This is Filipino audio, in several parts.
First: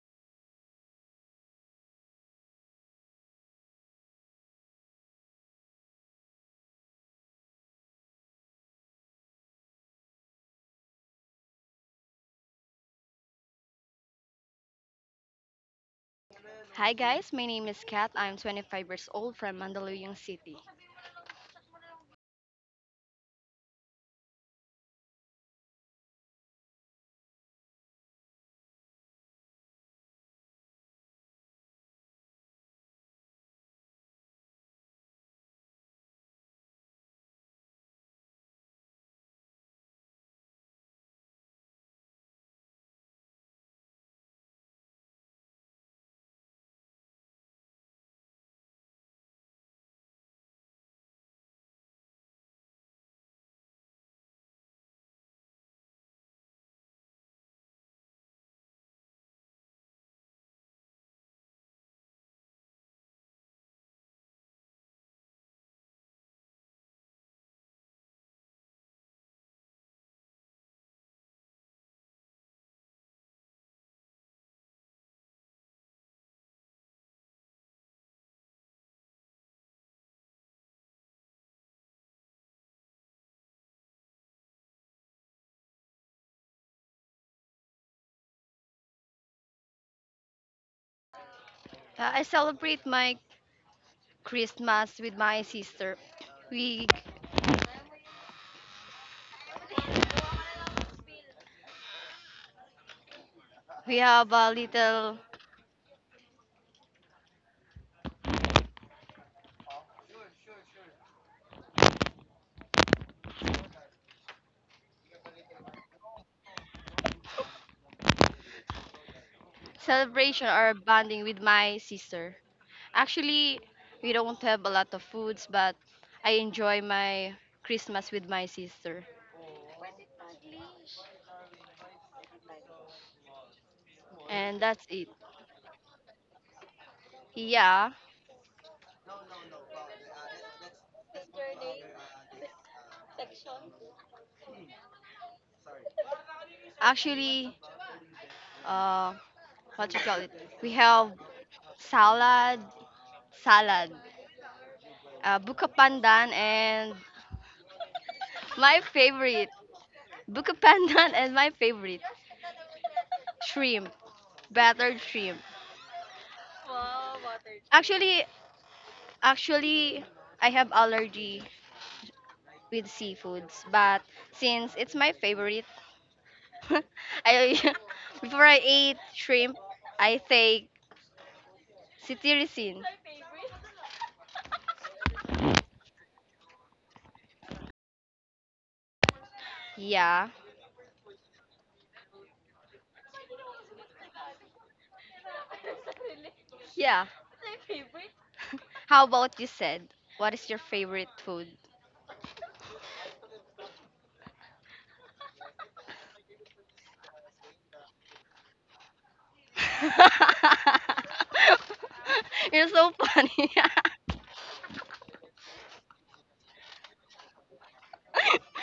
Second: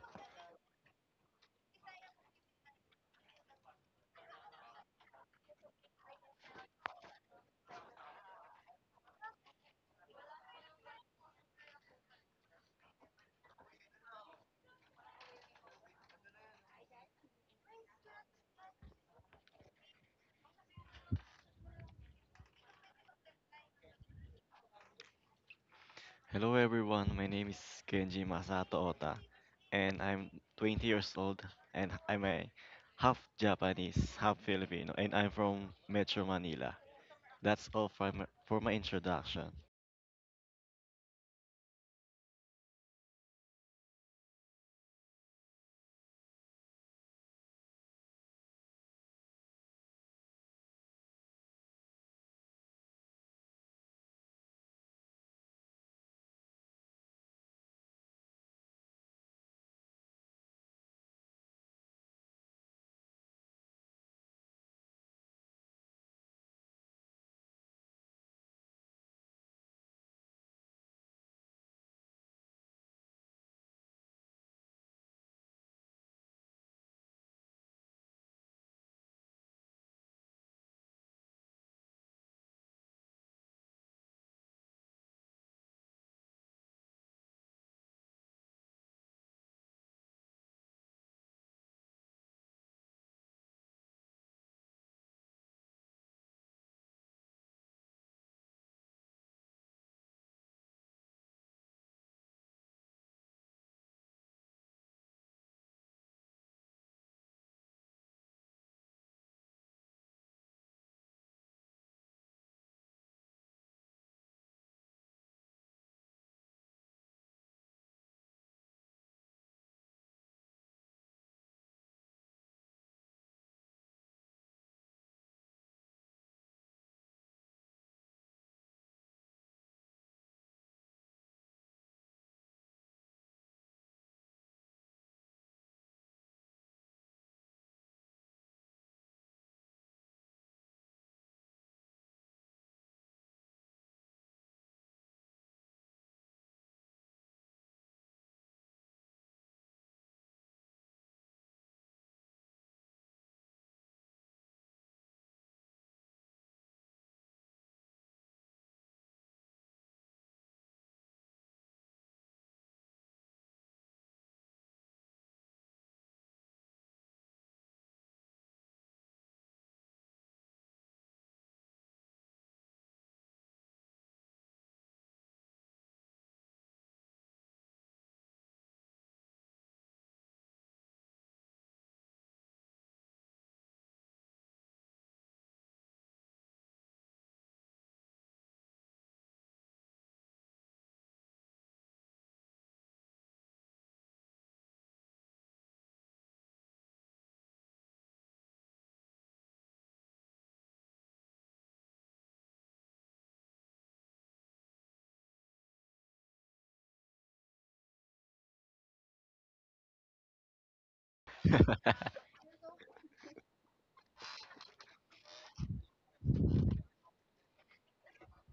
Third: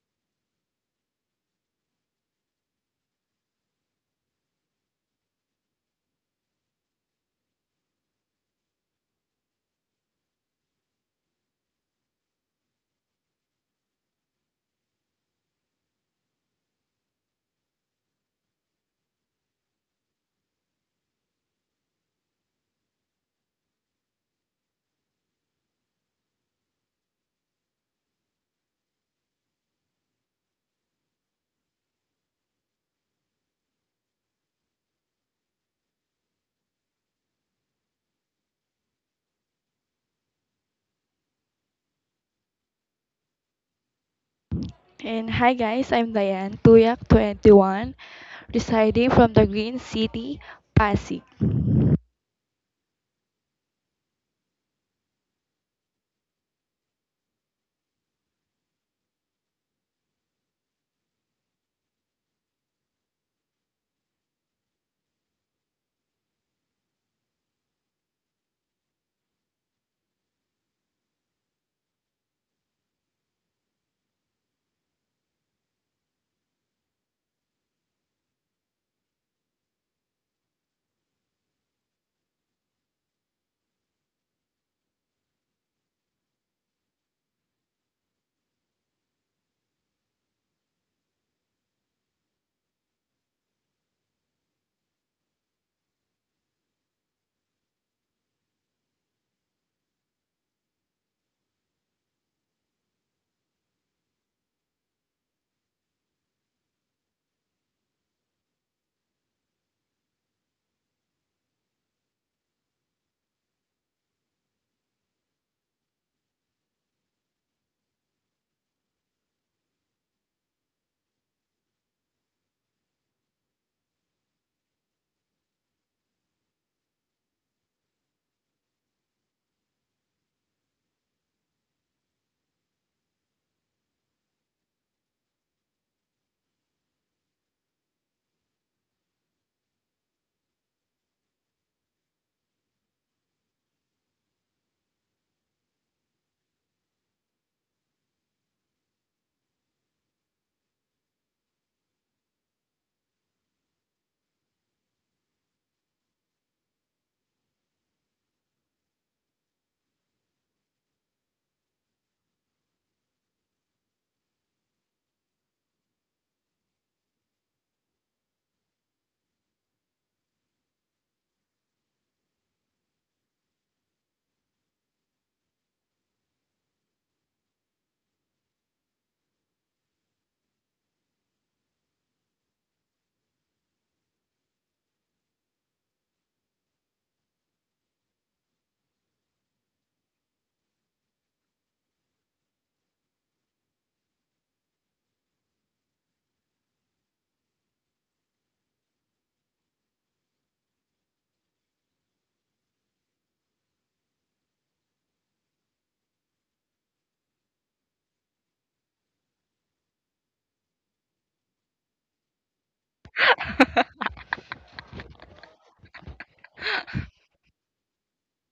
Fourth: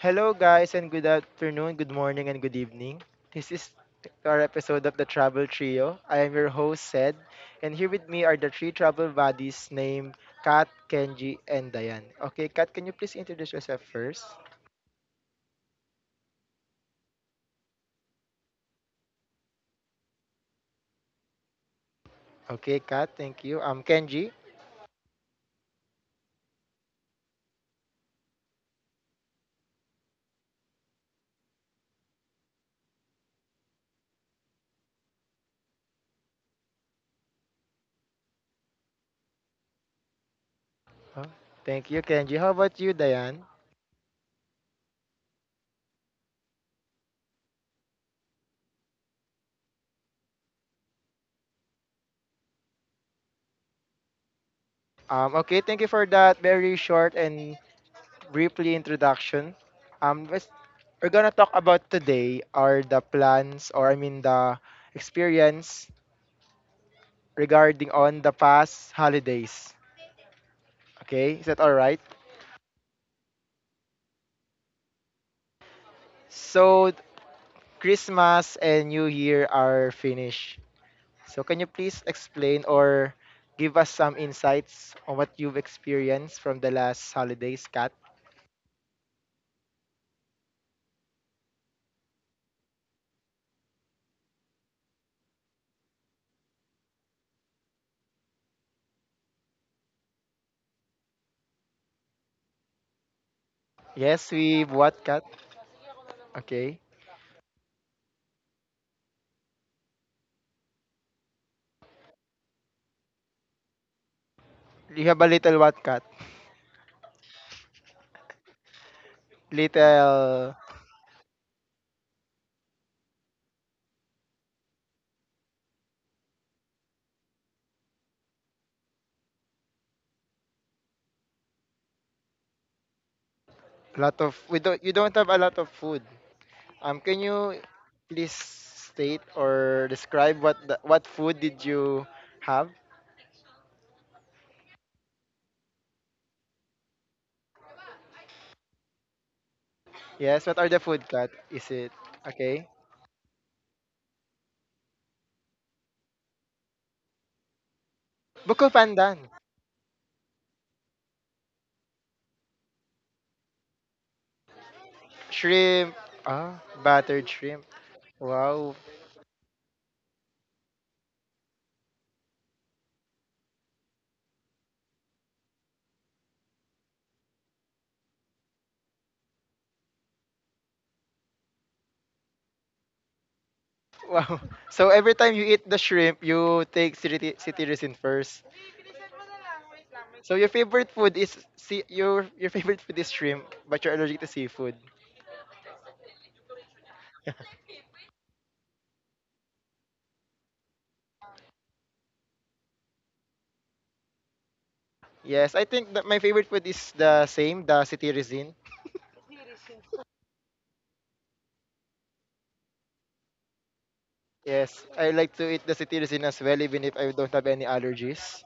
Hello, guys, and good afternoon, good morning, and good evening. This is our episode of the Travel Trio. I am your host, Sed, and here with me are the three travel buddies named Kat, Kenji, and Diane. Okay, Kat, can you please introduce yourself first? Hi guys, my name is Kat. I'm 25 years old from Mandaluyong City. Okay, Kat, thank you. Kenji. Hello everyone, my name is Kenji Masato Ota, and I'm 20 years old, and I'm a half Japanese, half Filipino, and I'm from Metro Manila. That's all for my introduction. Huh? Thank you, Kenji. How about you, Diane? And hi guys, I'm Diane, Tuyak 21 residing from the Green City, Pasig. Okay, thank you for that very short and briefly introduction. Um, let's- we're gonna talk about today are the plans or the experience regarding on the past holidays. Okay, is that all right? So Christmas and New Year are finished. So can you please explain or give us some insights on what you've experienced from the last holidays, Kat? I celebrate my Christmas with my sister. We we have a Yes, we little what, Kat? Okay. You have a little what, Kat? celebration Little or bonding with my sister. Actually, we don't have a lot of foods, but I enjoy my Christmas with my sister, lot of and we that's don't You it. don't have a lot of food. Can you Yeah, please state or describe what food did you have? actually, uh, what you call it? Yes, what We are the have food, cut? Is it salad, okay? salad, buka pandan, and my Buko pandan. favorite, buka pandan, and my favorite, shrimp, battered shrimp. Shrimp. Ah, battered shrimp. Actually, Wow. actually, I have allergy with seafoods, but since it's my favorite, I before I ate shrimp, I take cetirizine. Wow. So every time you eat the shrimp, you take citizen first. Yeah, So your favorite food is see your favorite food is shrimp, but you're allergic to seafood. yeah. How about you said, what is your favorite food? Yes, I think that my favorite food is the same, the citizen. You're so funny. Yes, I like to eat the citizen as well, even if I don't have any allergies.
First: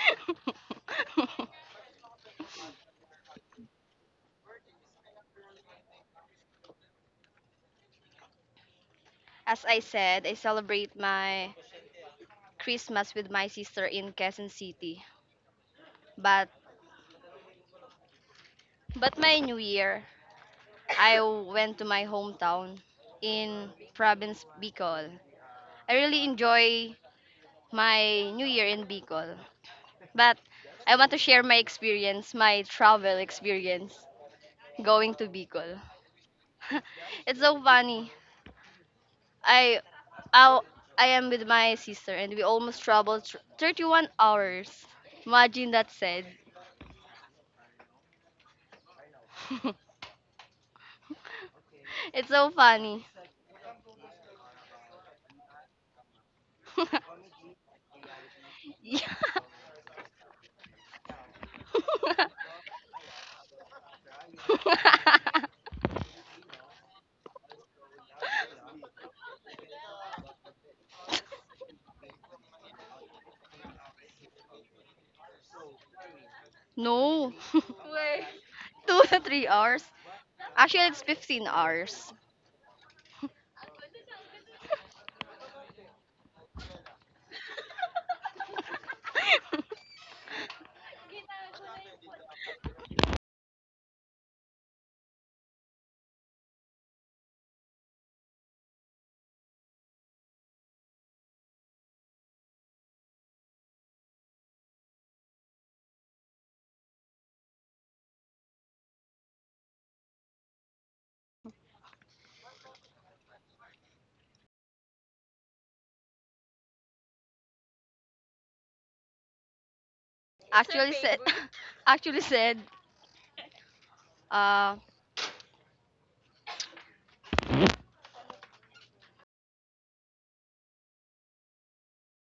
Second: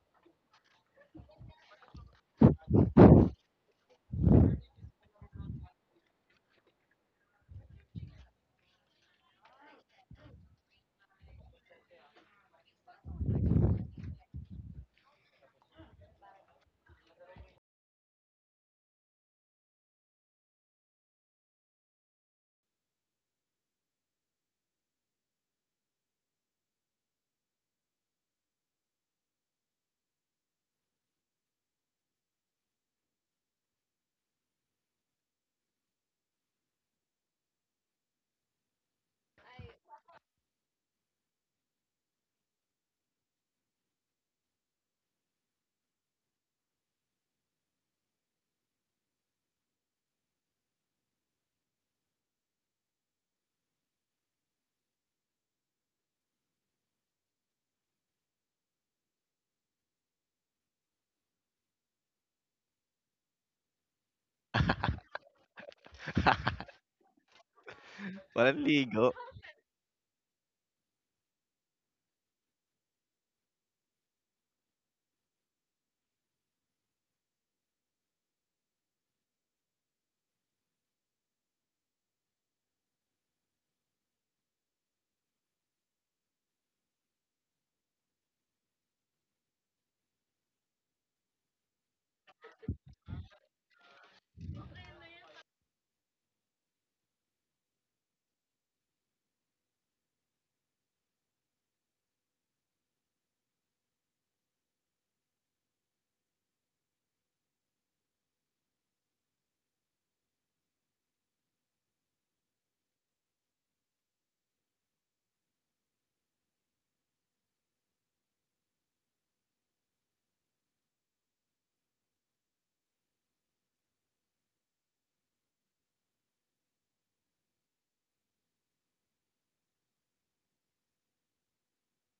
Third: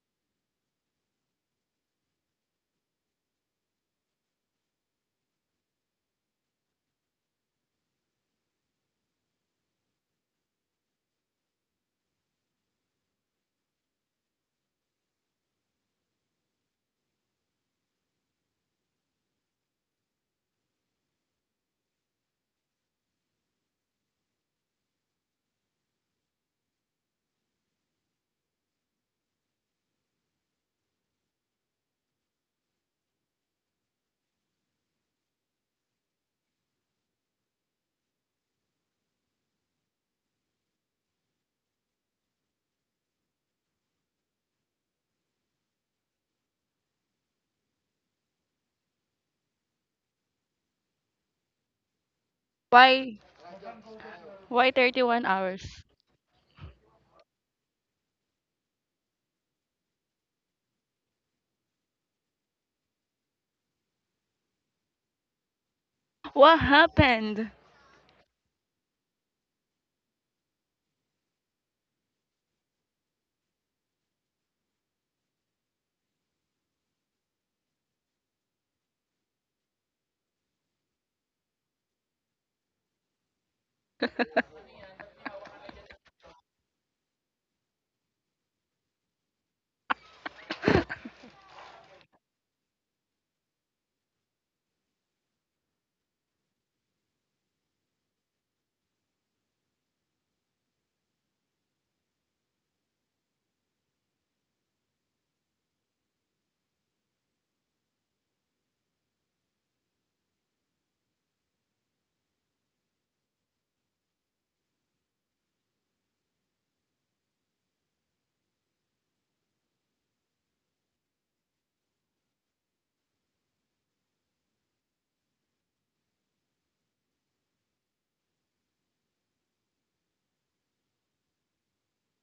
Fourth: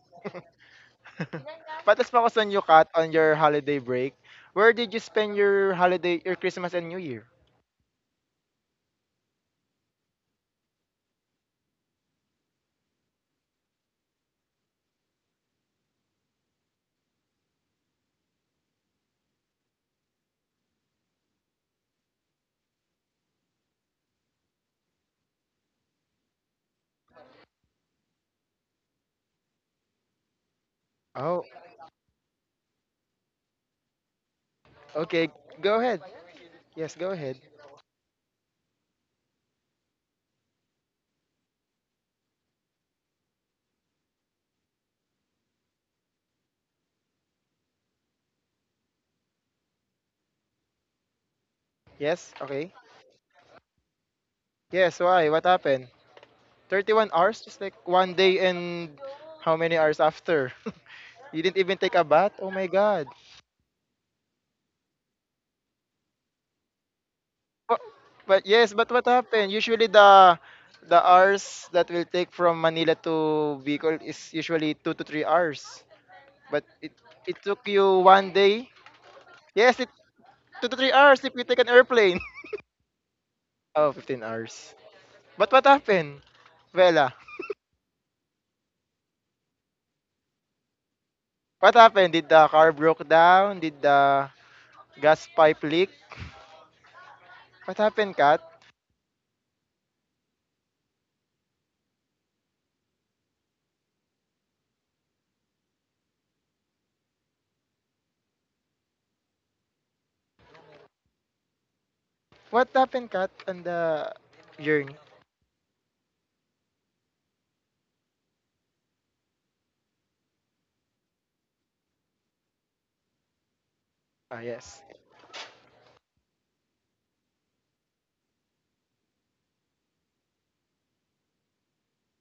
Patas pa ako sa new cut on your holiday break. Where did you spend your holiday, your Christmas and New Year? As I said, I celebrate my Christmas with my sister in Quezon City. But but my New Year, I went to my hometown in province Bicol. I really enjoy my New Year in Bicol. But I want to Oh, share my experience, my travel experience going to okay. Go Bicol. ahead. Yes, go ahead. It's so funny. I I, I am with my sister and we almost traveled 31 hours. Imagine that said. It's Yes, so okay. funny. Why? Why Yes, 31 why? What hours? happened? thirty one hours? Just like one day and Yeah. how many hours after? You didn't even take a bath? Oh my god. What happened? But, but Walang yes, but what ligo, happened? Usually the hours that will take from Manila to Bicol is usually 2 to 3 hours. But No. it took you one day. Two to three Yes, hours. two to Actually, three it's hours if you fifteen take an hours. airplane. Oh, 15 hours. But what happened? Vela, what happened? Did the car broke down? Did the gas pipe leak? What happened, Kat? What happened, Kat, on the journey? Actually said, actually said, Ah, uh, yes.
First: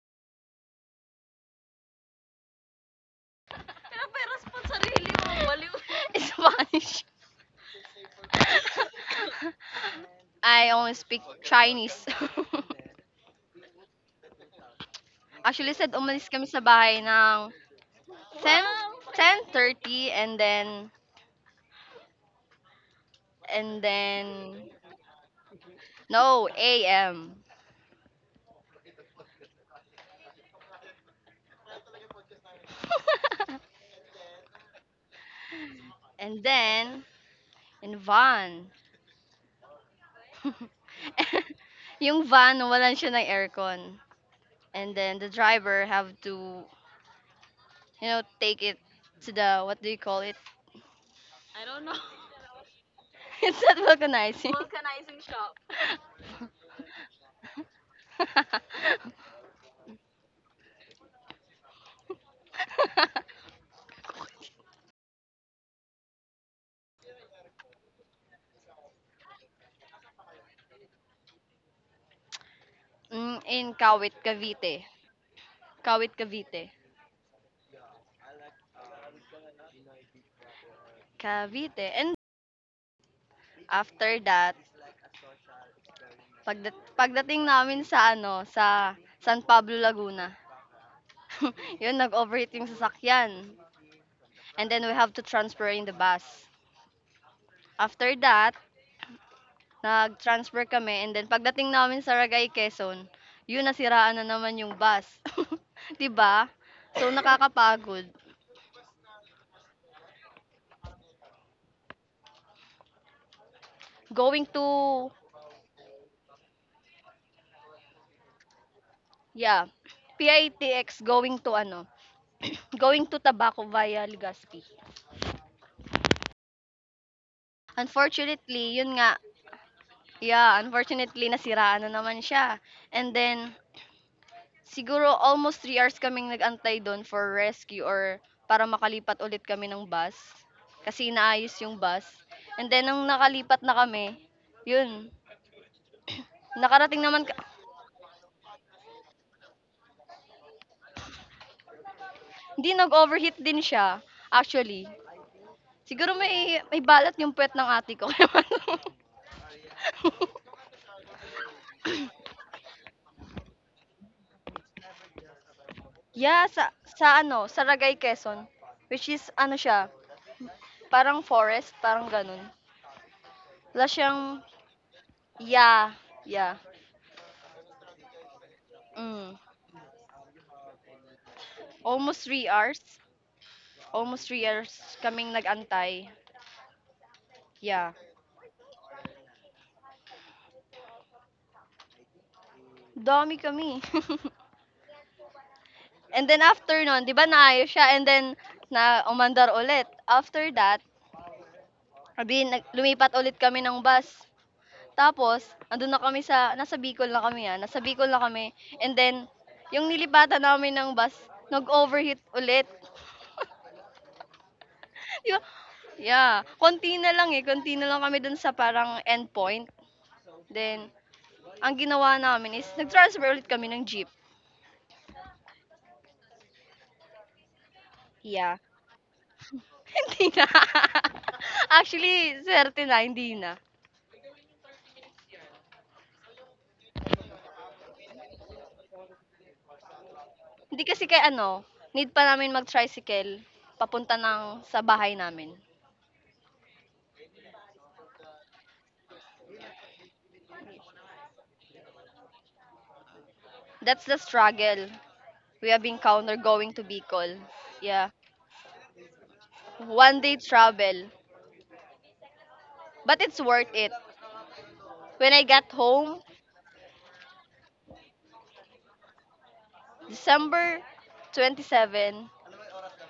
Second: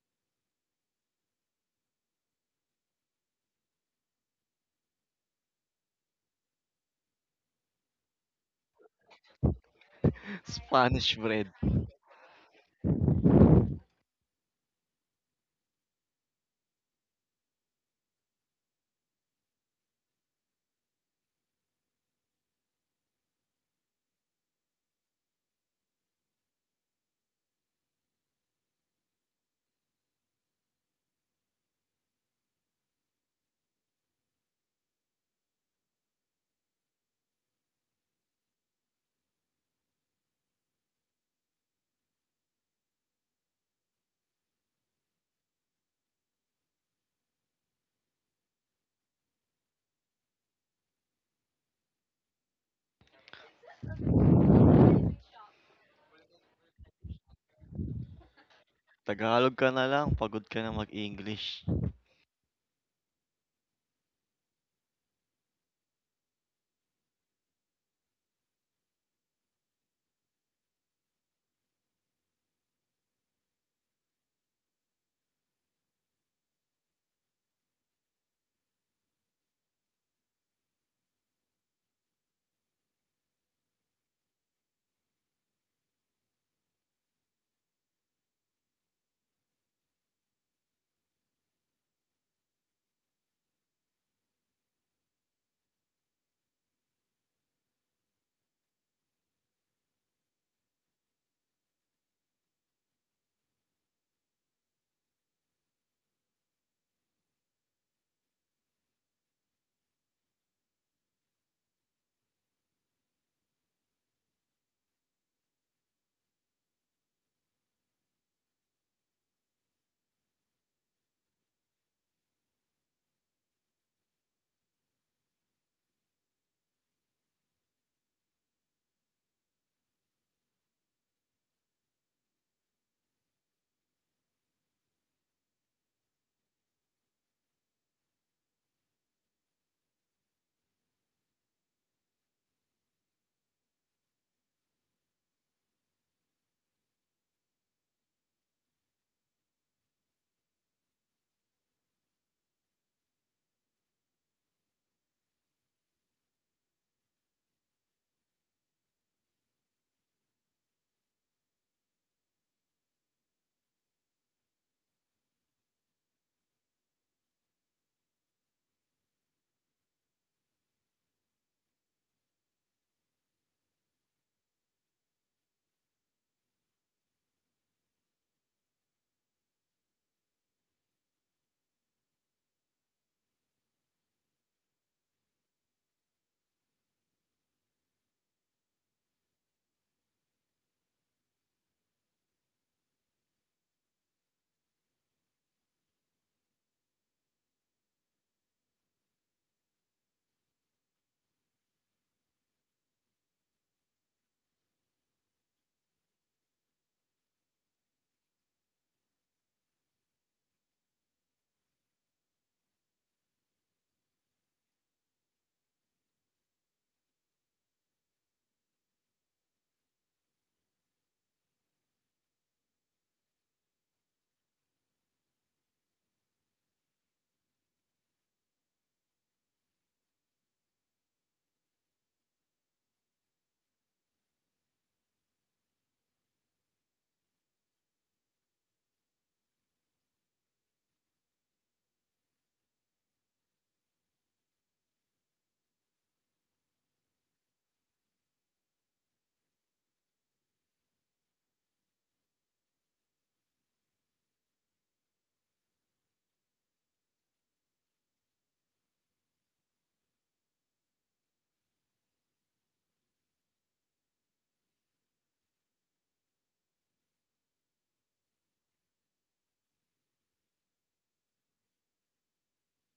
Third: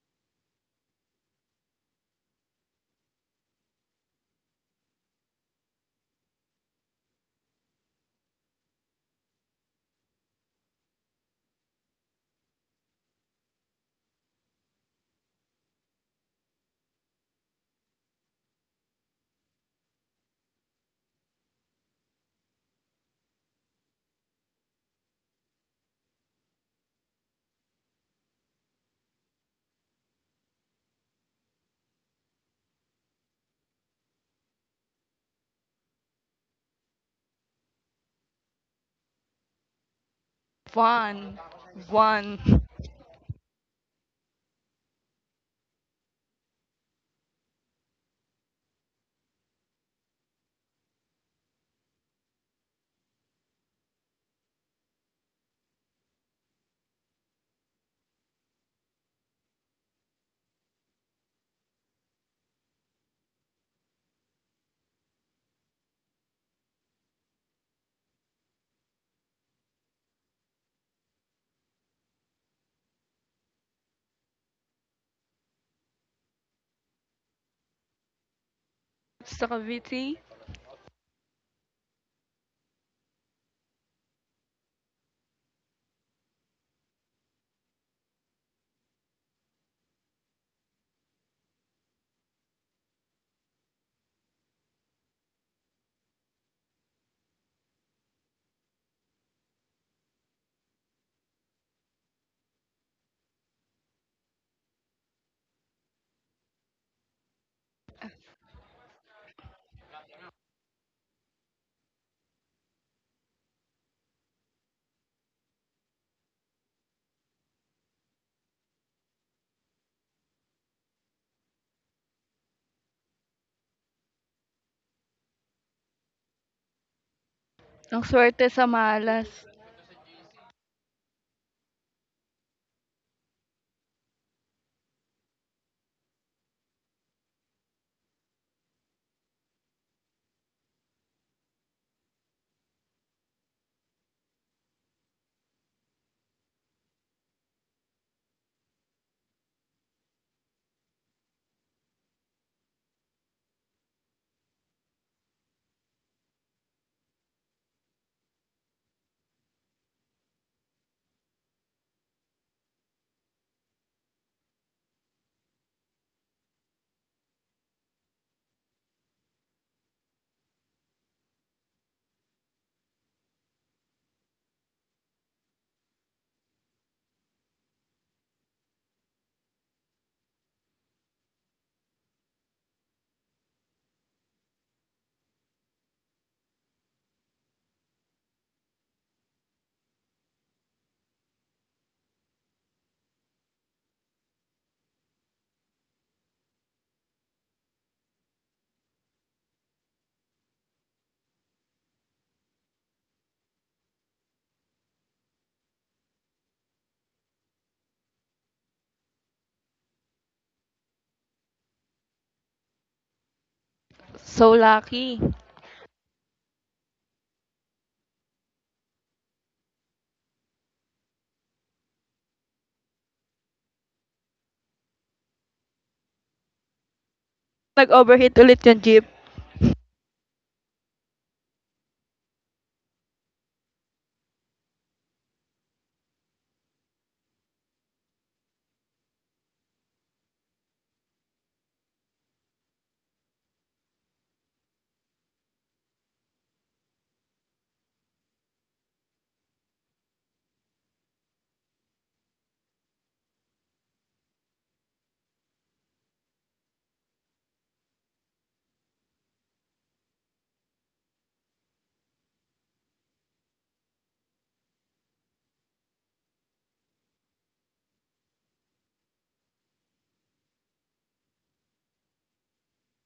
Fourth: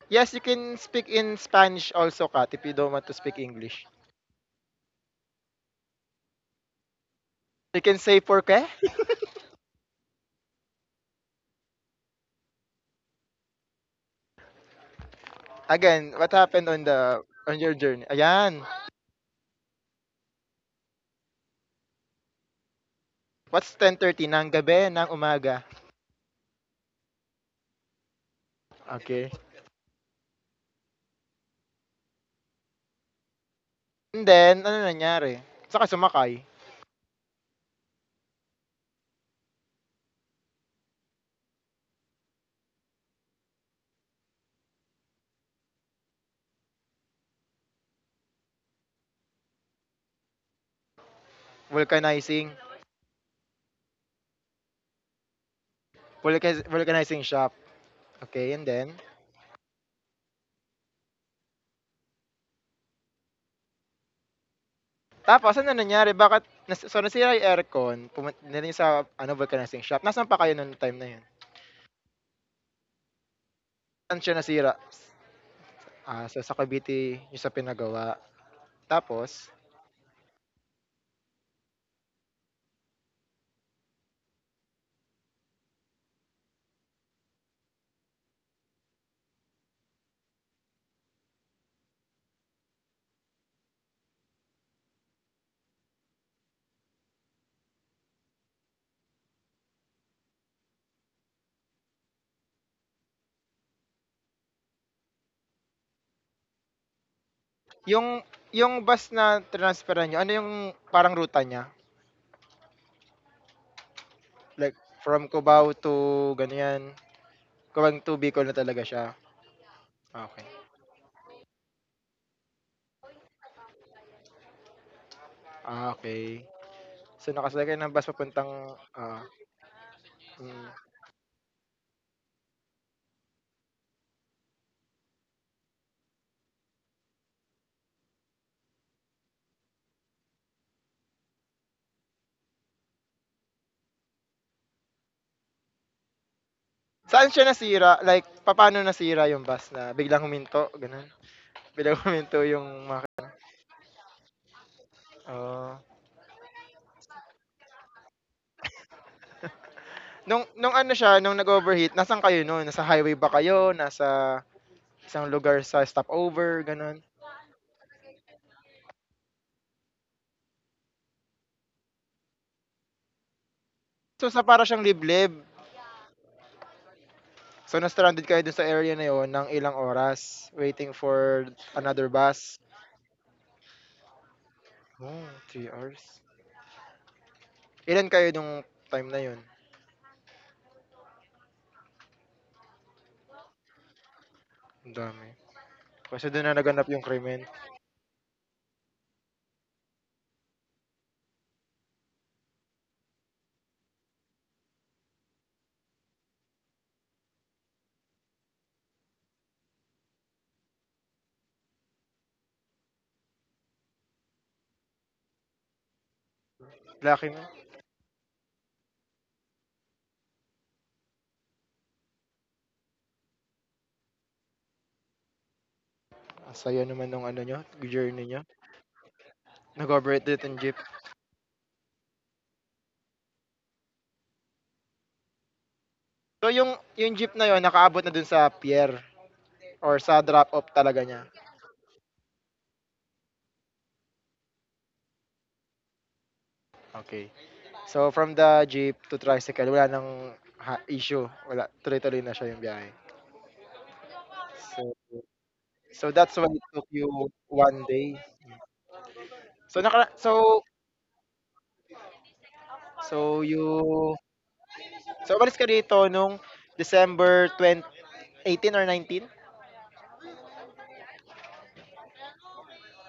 Yes, you can speak in Spanish also, Kat, if you don't want to speak English. in Spanish. You can say por qué. I only Spanish speak bread. Chinese. Actually said, Again, umalis what kami sa happened on bahay the ng on your journey? ten. Ayan. Wow. 10:30, and then, What's and 10:30 ng then, gabi, ng umaga? no, a. M. Okay. And then, ano nangyari? Saka And sumakay. then, and van. One. Yung van, One. walan siya ng aircon. And then the driver have to, take it to the, what do you call it? Vulcanizing. It's not vulcanizing. Vulcanizing shop. Okay, and then? Tagalog ka na lang, pagod ka na mag-English. Tapos ano nangyari? Bakit so nasira yung aircon, pumunta niyo sa ano vulcanizing shop. Nasaan pa kayo noong time na yun? In Kawit, Saan siya nasira? Cavite. Kawit, Ah, so sa Cavite. Cavite yung sa pinagawa. Sa Tapos Cavite, Cavite. And after that, pagdating namin sa ano, sa San Pablo, Laguna. Yun, nag-overheat yung sasakyan. And then we have to transfer in the bus. After that, nag-transfer kami and then pagdating namin sa Ragay, Quezon, yun nasiraan na naman yung bus. 'Di ba? So yung nakakapagod. yung bus na transferan nyo ano yung parang ruta niya? Going Like to, from Cubao to ganyan. Cubao to Bicol na talaga siya. yeah, Ah, okay. PITX, going to ano, going to Tabaco via Legazpi. Ah, okay. So nakasalakay ng ang bus swerte papuntang sa Unfortunately, yun nga, ah, malas. yeah, mm, unfortunately nasiraan na naman siya. And then siguro almost 3 hours kaming nagantay antay for rescue or para makalipat ulit kami ng bus, kasi inaayos yung bus. And then nung nakalipat na kami, yun, nakarating naman saan ka siya nasira? Like, papaano nasira yung bus na biglang huminto, ganun? Biglang huminto hindi, yung mga nag-overheat din siya, actually. oh. Siguro may balat yung puwet ng ate ko kaya ano. Nung ano siya, nung nag-overheat, nasaan kayo nun? Nasa highway ba kayo? Nasa isang lugar sa Yeah, stopover, sa ganun? sa ano, Saragay, Quezon, which is ano siya, parang forest, parang gano'n. Wala siyang, So, sa para siyang liblib. yeah, yeah, So, na-stranded kayo dun sa area na yon hmm. ng ilang oras waiting for another Almost three bus. hours. Almost 3 years Oh, kaming 3 nag-antay. hours. Yeah. Ilan kayo nung time na yun? Dami kami. Ang dami. Kasi And doon then na after naganap yung nun, di ba krimen. naayos siya? And then, na umandar ulit. After that, sabi, lumipat ulit kami ng bus. Tapos, andun na kami nasa Bicol na kami ah. Nasa Bicol na kami. And then, yung nilipatan namin ng bus, nag-overheat ulit. So lucky. Di ba? Yeah. Konti Lucky na mo. lang eh. Konti na lang kami dun sa parang endpoint. Then, ang ginawa namin is, nag-transfer ulit kami ng jeep. Ang saya naman nung ano nyo, journey nyo. Nag-overheat ulit Yeah. yung jeep. Nag-overheat Hindi dito yung na. jeep. Actually, suwerte na. So yung jeep na yon nakaabot na dun sa pier or sa drop off Hindi talaga kasi niya. kay ano, need pa namin mag-tricycle papunta ng sa bahay namin. Okay. So from the jeep to tricycle wala nang issue. Wala tuloy-tuloy na siya yung biyahe. That's the struggle So we have so encountered that's why it going to took you Bicol. one Yeah. day. So naka One day travel. But it's so worth it. you When so I umalis ka got dito home, nung December 20, 18 or 19 December 27,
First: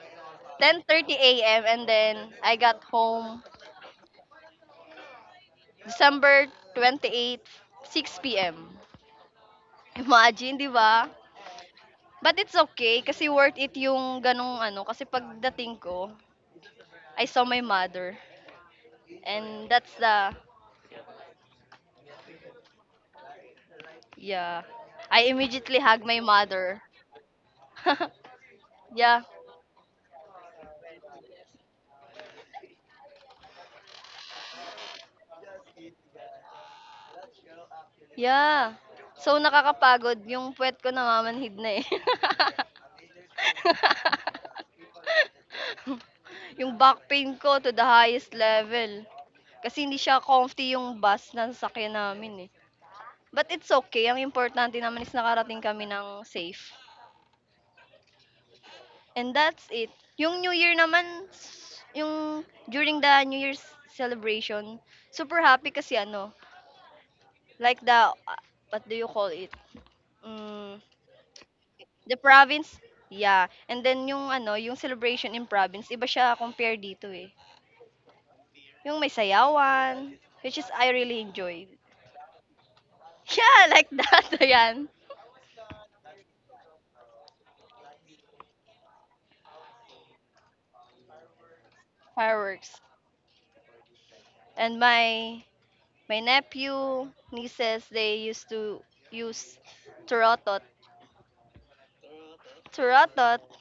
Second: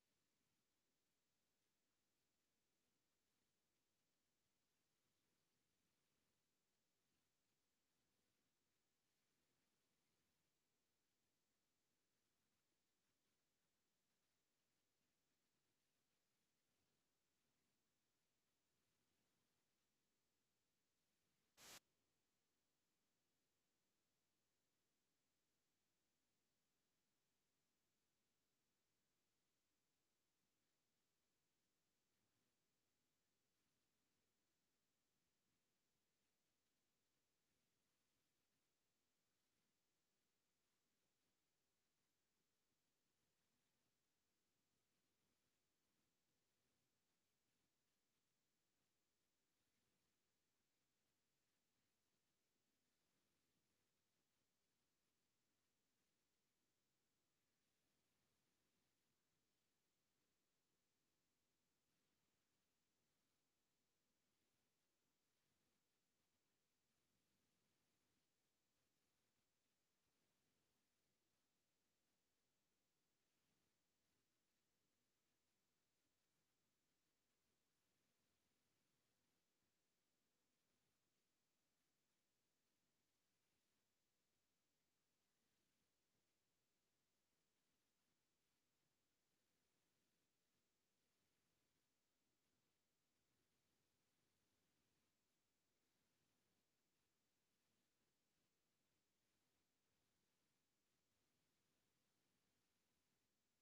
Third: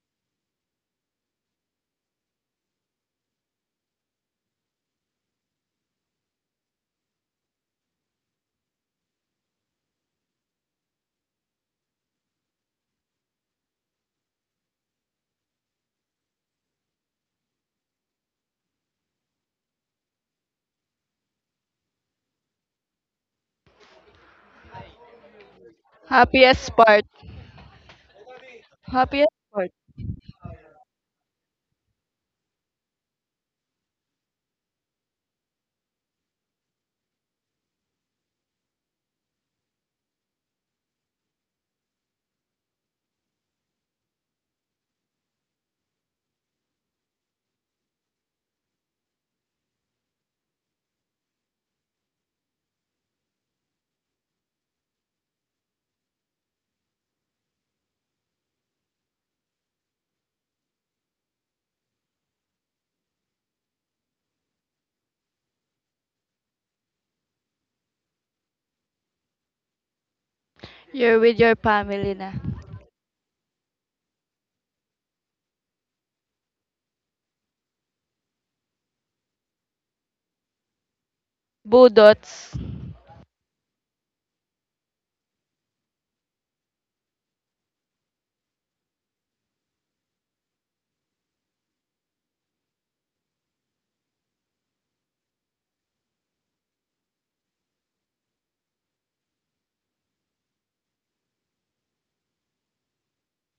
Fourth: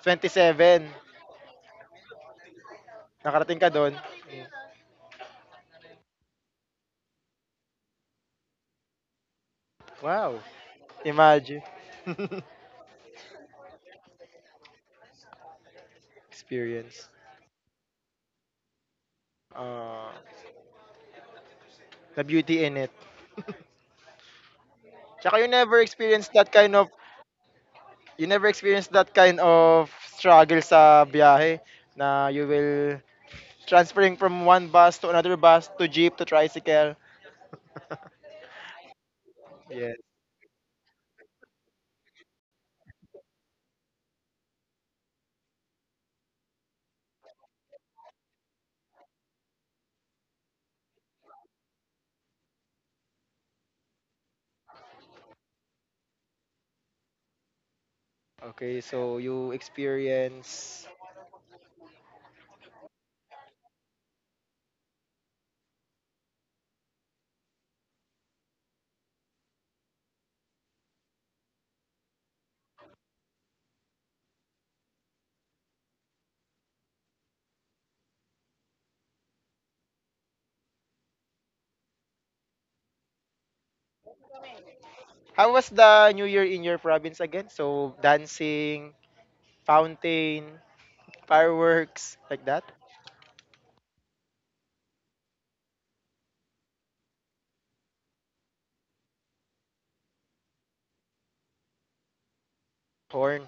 27. 10:30 a.m. And then I got home Nakarating ka doon. December 28, 6 p.m. Wow. Imagine, di ba? Imagine. But it's okay kasi worth it yung ganung ano, kasi pagdating ko, Experience. I saw my mother and that's Uh, the, the beauty in it. yeah. I Tsaka you immediately never hug my experienced that Happiest mother. kind of part. you never experienced that Yeah. Happiest kind part. of struggle sa biyahe na you will transferring from one bus to another bus to jeep to tricycle. Yeah. So Yes. nakakapagod yung puwet ko namamanhid na eh. Yung back pain ko to the highest level. Kasi hindi siya comfy yung bus na sasakyan namin eh. But it's okay. Ang importante naman is nakarating kami ng safe. Okay, so And you that's it. Yung New Year experience naman, yung during the New Year's celebration, super happy kasi ano, like the, what do you call it? Mm, You're with your family the na. province, yeah. And then yung ano, yung celebration in province, iba siya compare dito eh. Yung may sayawan, which is I really enjoy. Budots. Yeah, like that, ayan. how was the New Year in your province again? So dancing, fountain, fireworks like that? Fireworks. And my nephew, nieces, they used to use turotot. Turotot. Horn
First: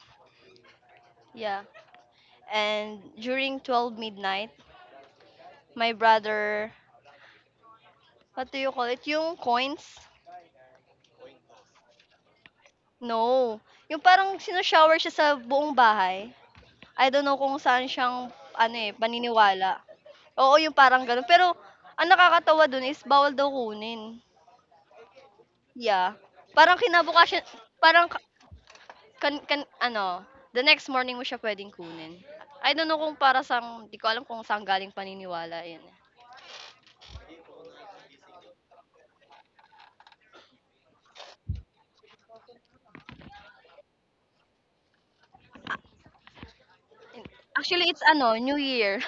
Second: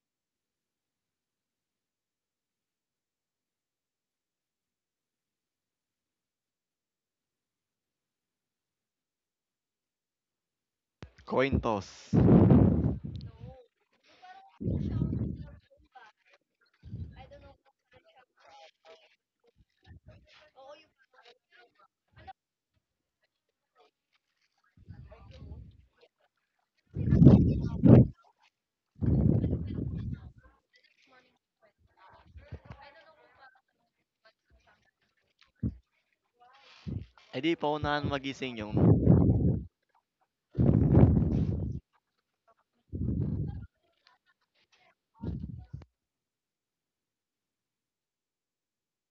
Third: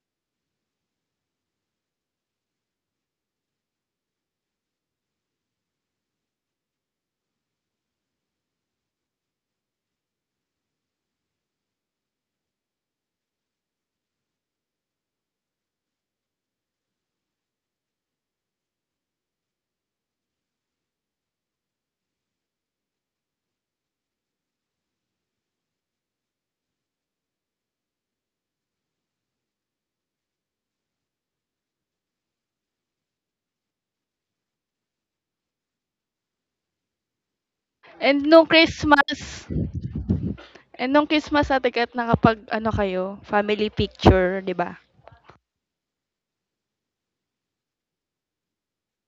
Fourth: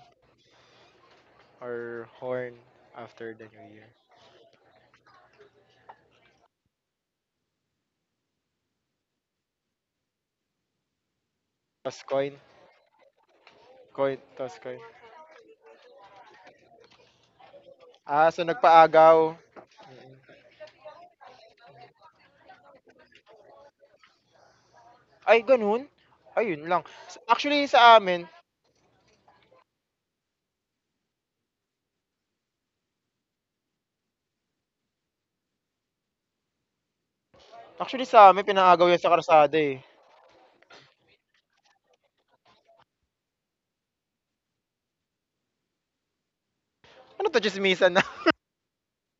or horn And after the during New Year? 12 midnight, my brother, what do you call it? Yung coins? Coin toss. Toss coin, No. Yung coin, parang toss coin. sinushower siya sa buong bahay. I don't know kung saan siyang, Ah, so ano eh, nagpaagaw. paniniwala. Oo, yung parang ganun. Pero, ang nakakatawa dun is, bawal daw kunin. Ay gano'n? Yeah. Ayun Parang lang. Kinabukasan, parang, ka- kan, kan, ano, the next morning mo siya pwedeng kunin. I don't know kung para sa, di ko alam kung saan galing paniniwala yun. Eh di Actually paunahan sa And amin no magising yung pinaagaw yan sa kalsada, Christmas. eh. Eh, nung Christmas Ate Kat nakapag-ano kayo, family picture, 'di ba? Ano 'to tsismisan Actually, na? it's ano, New Year.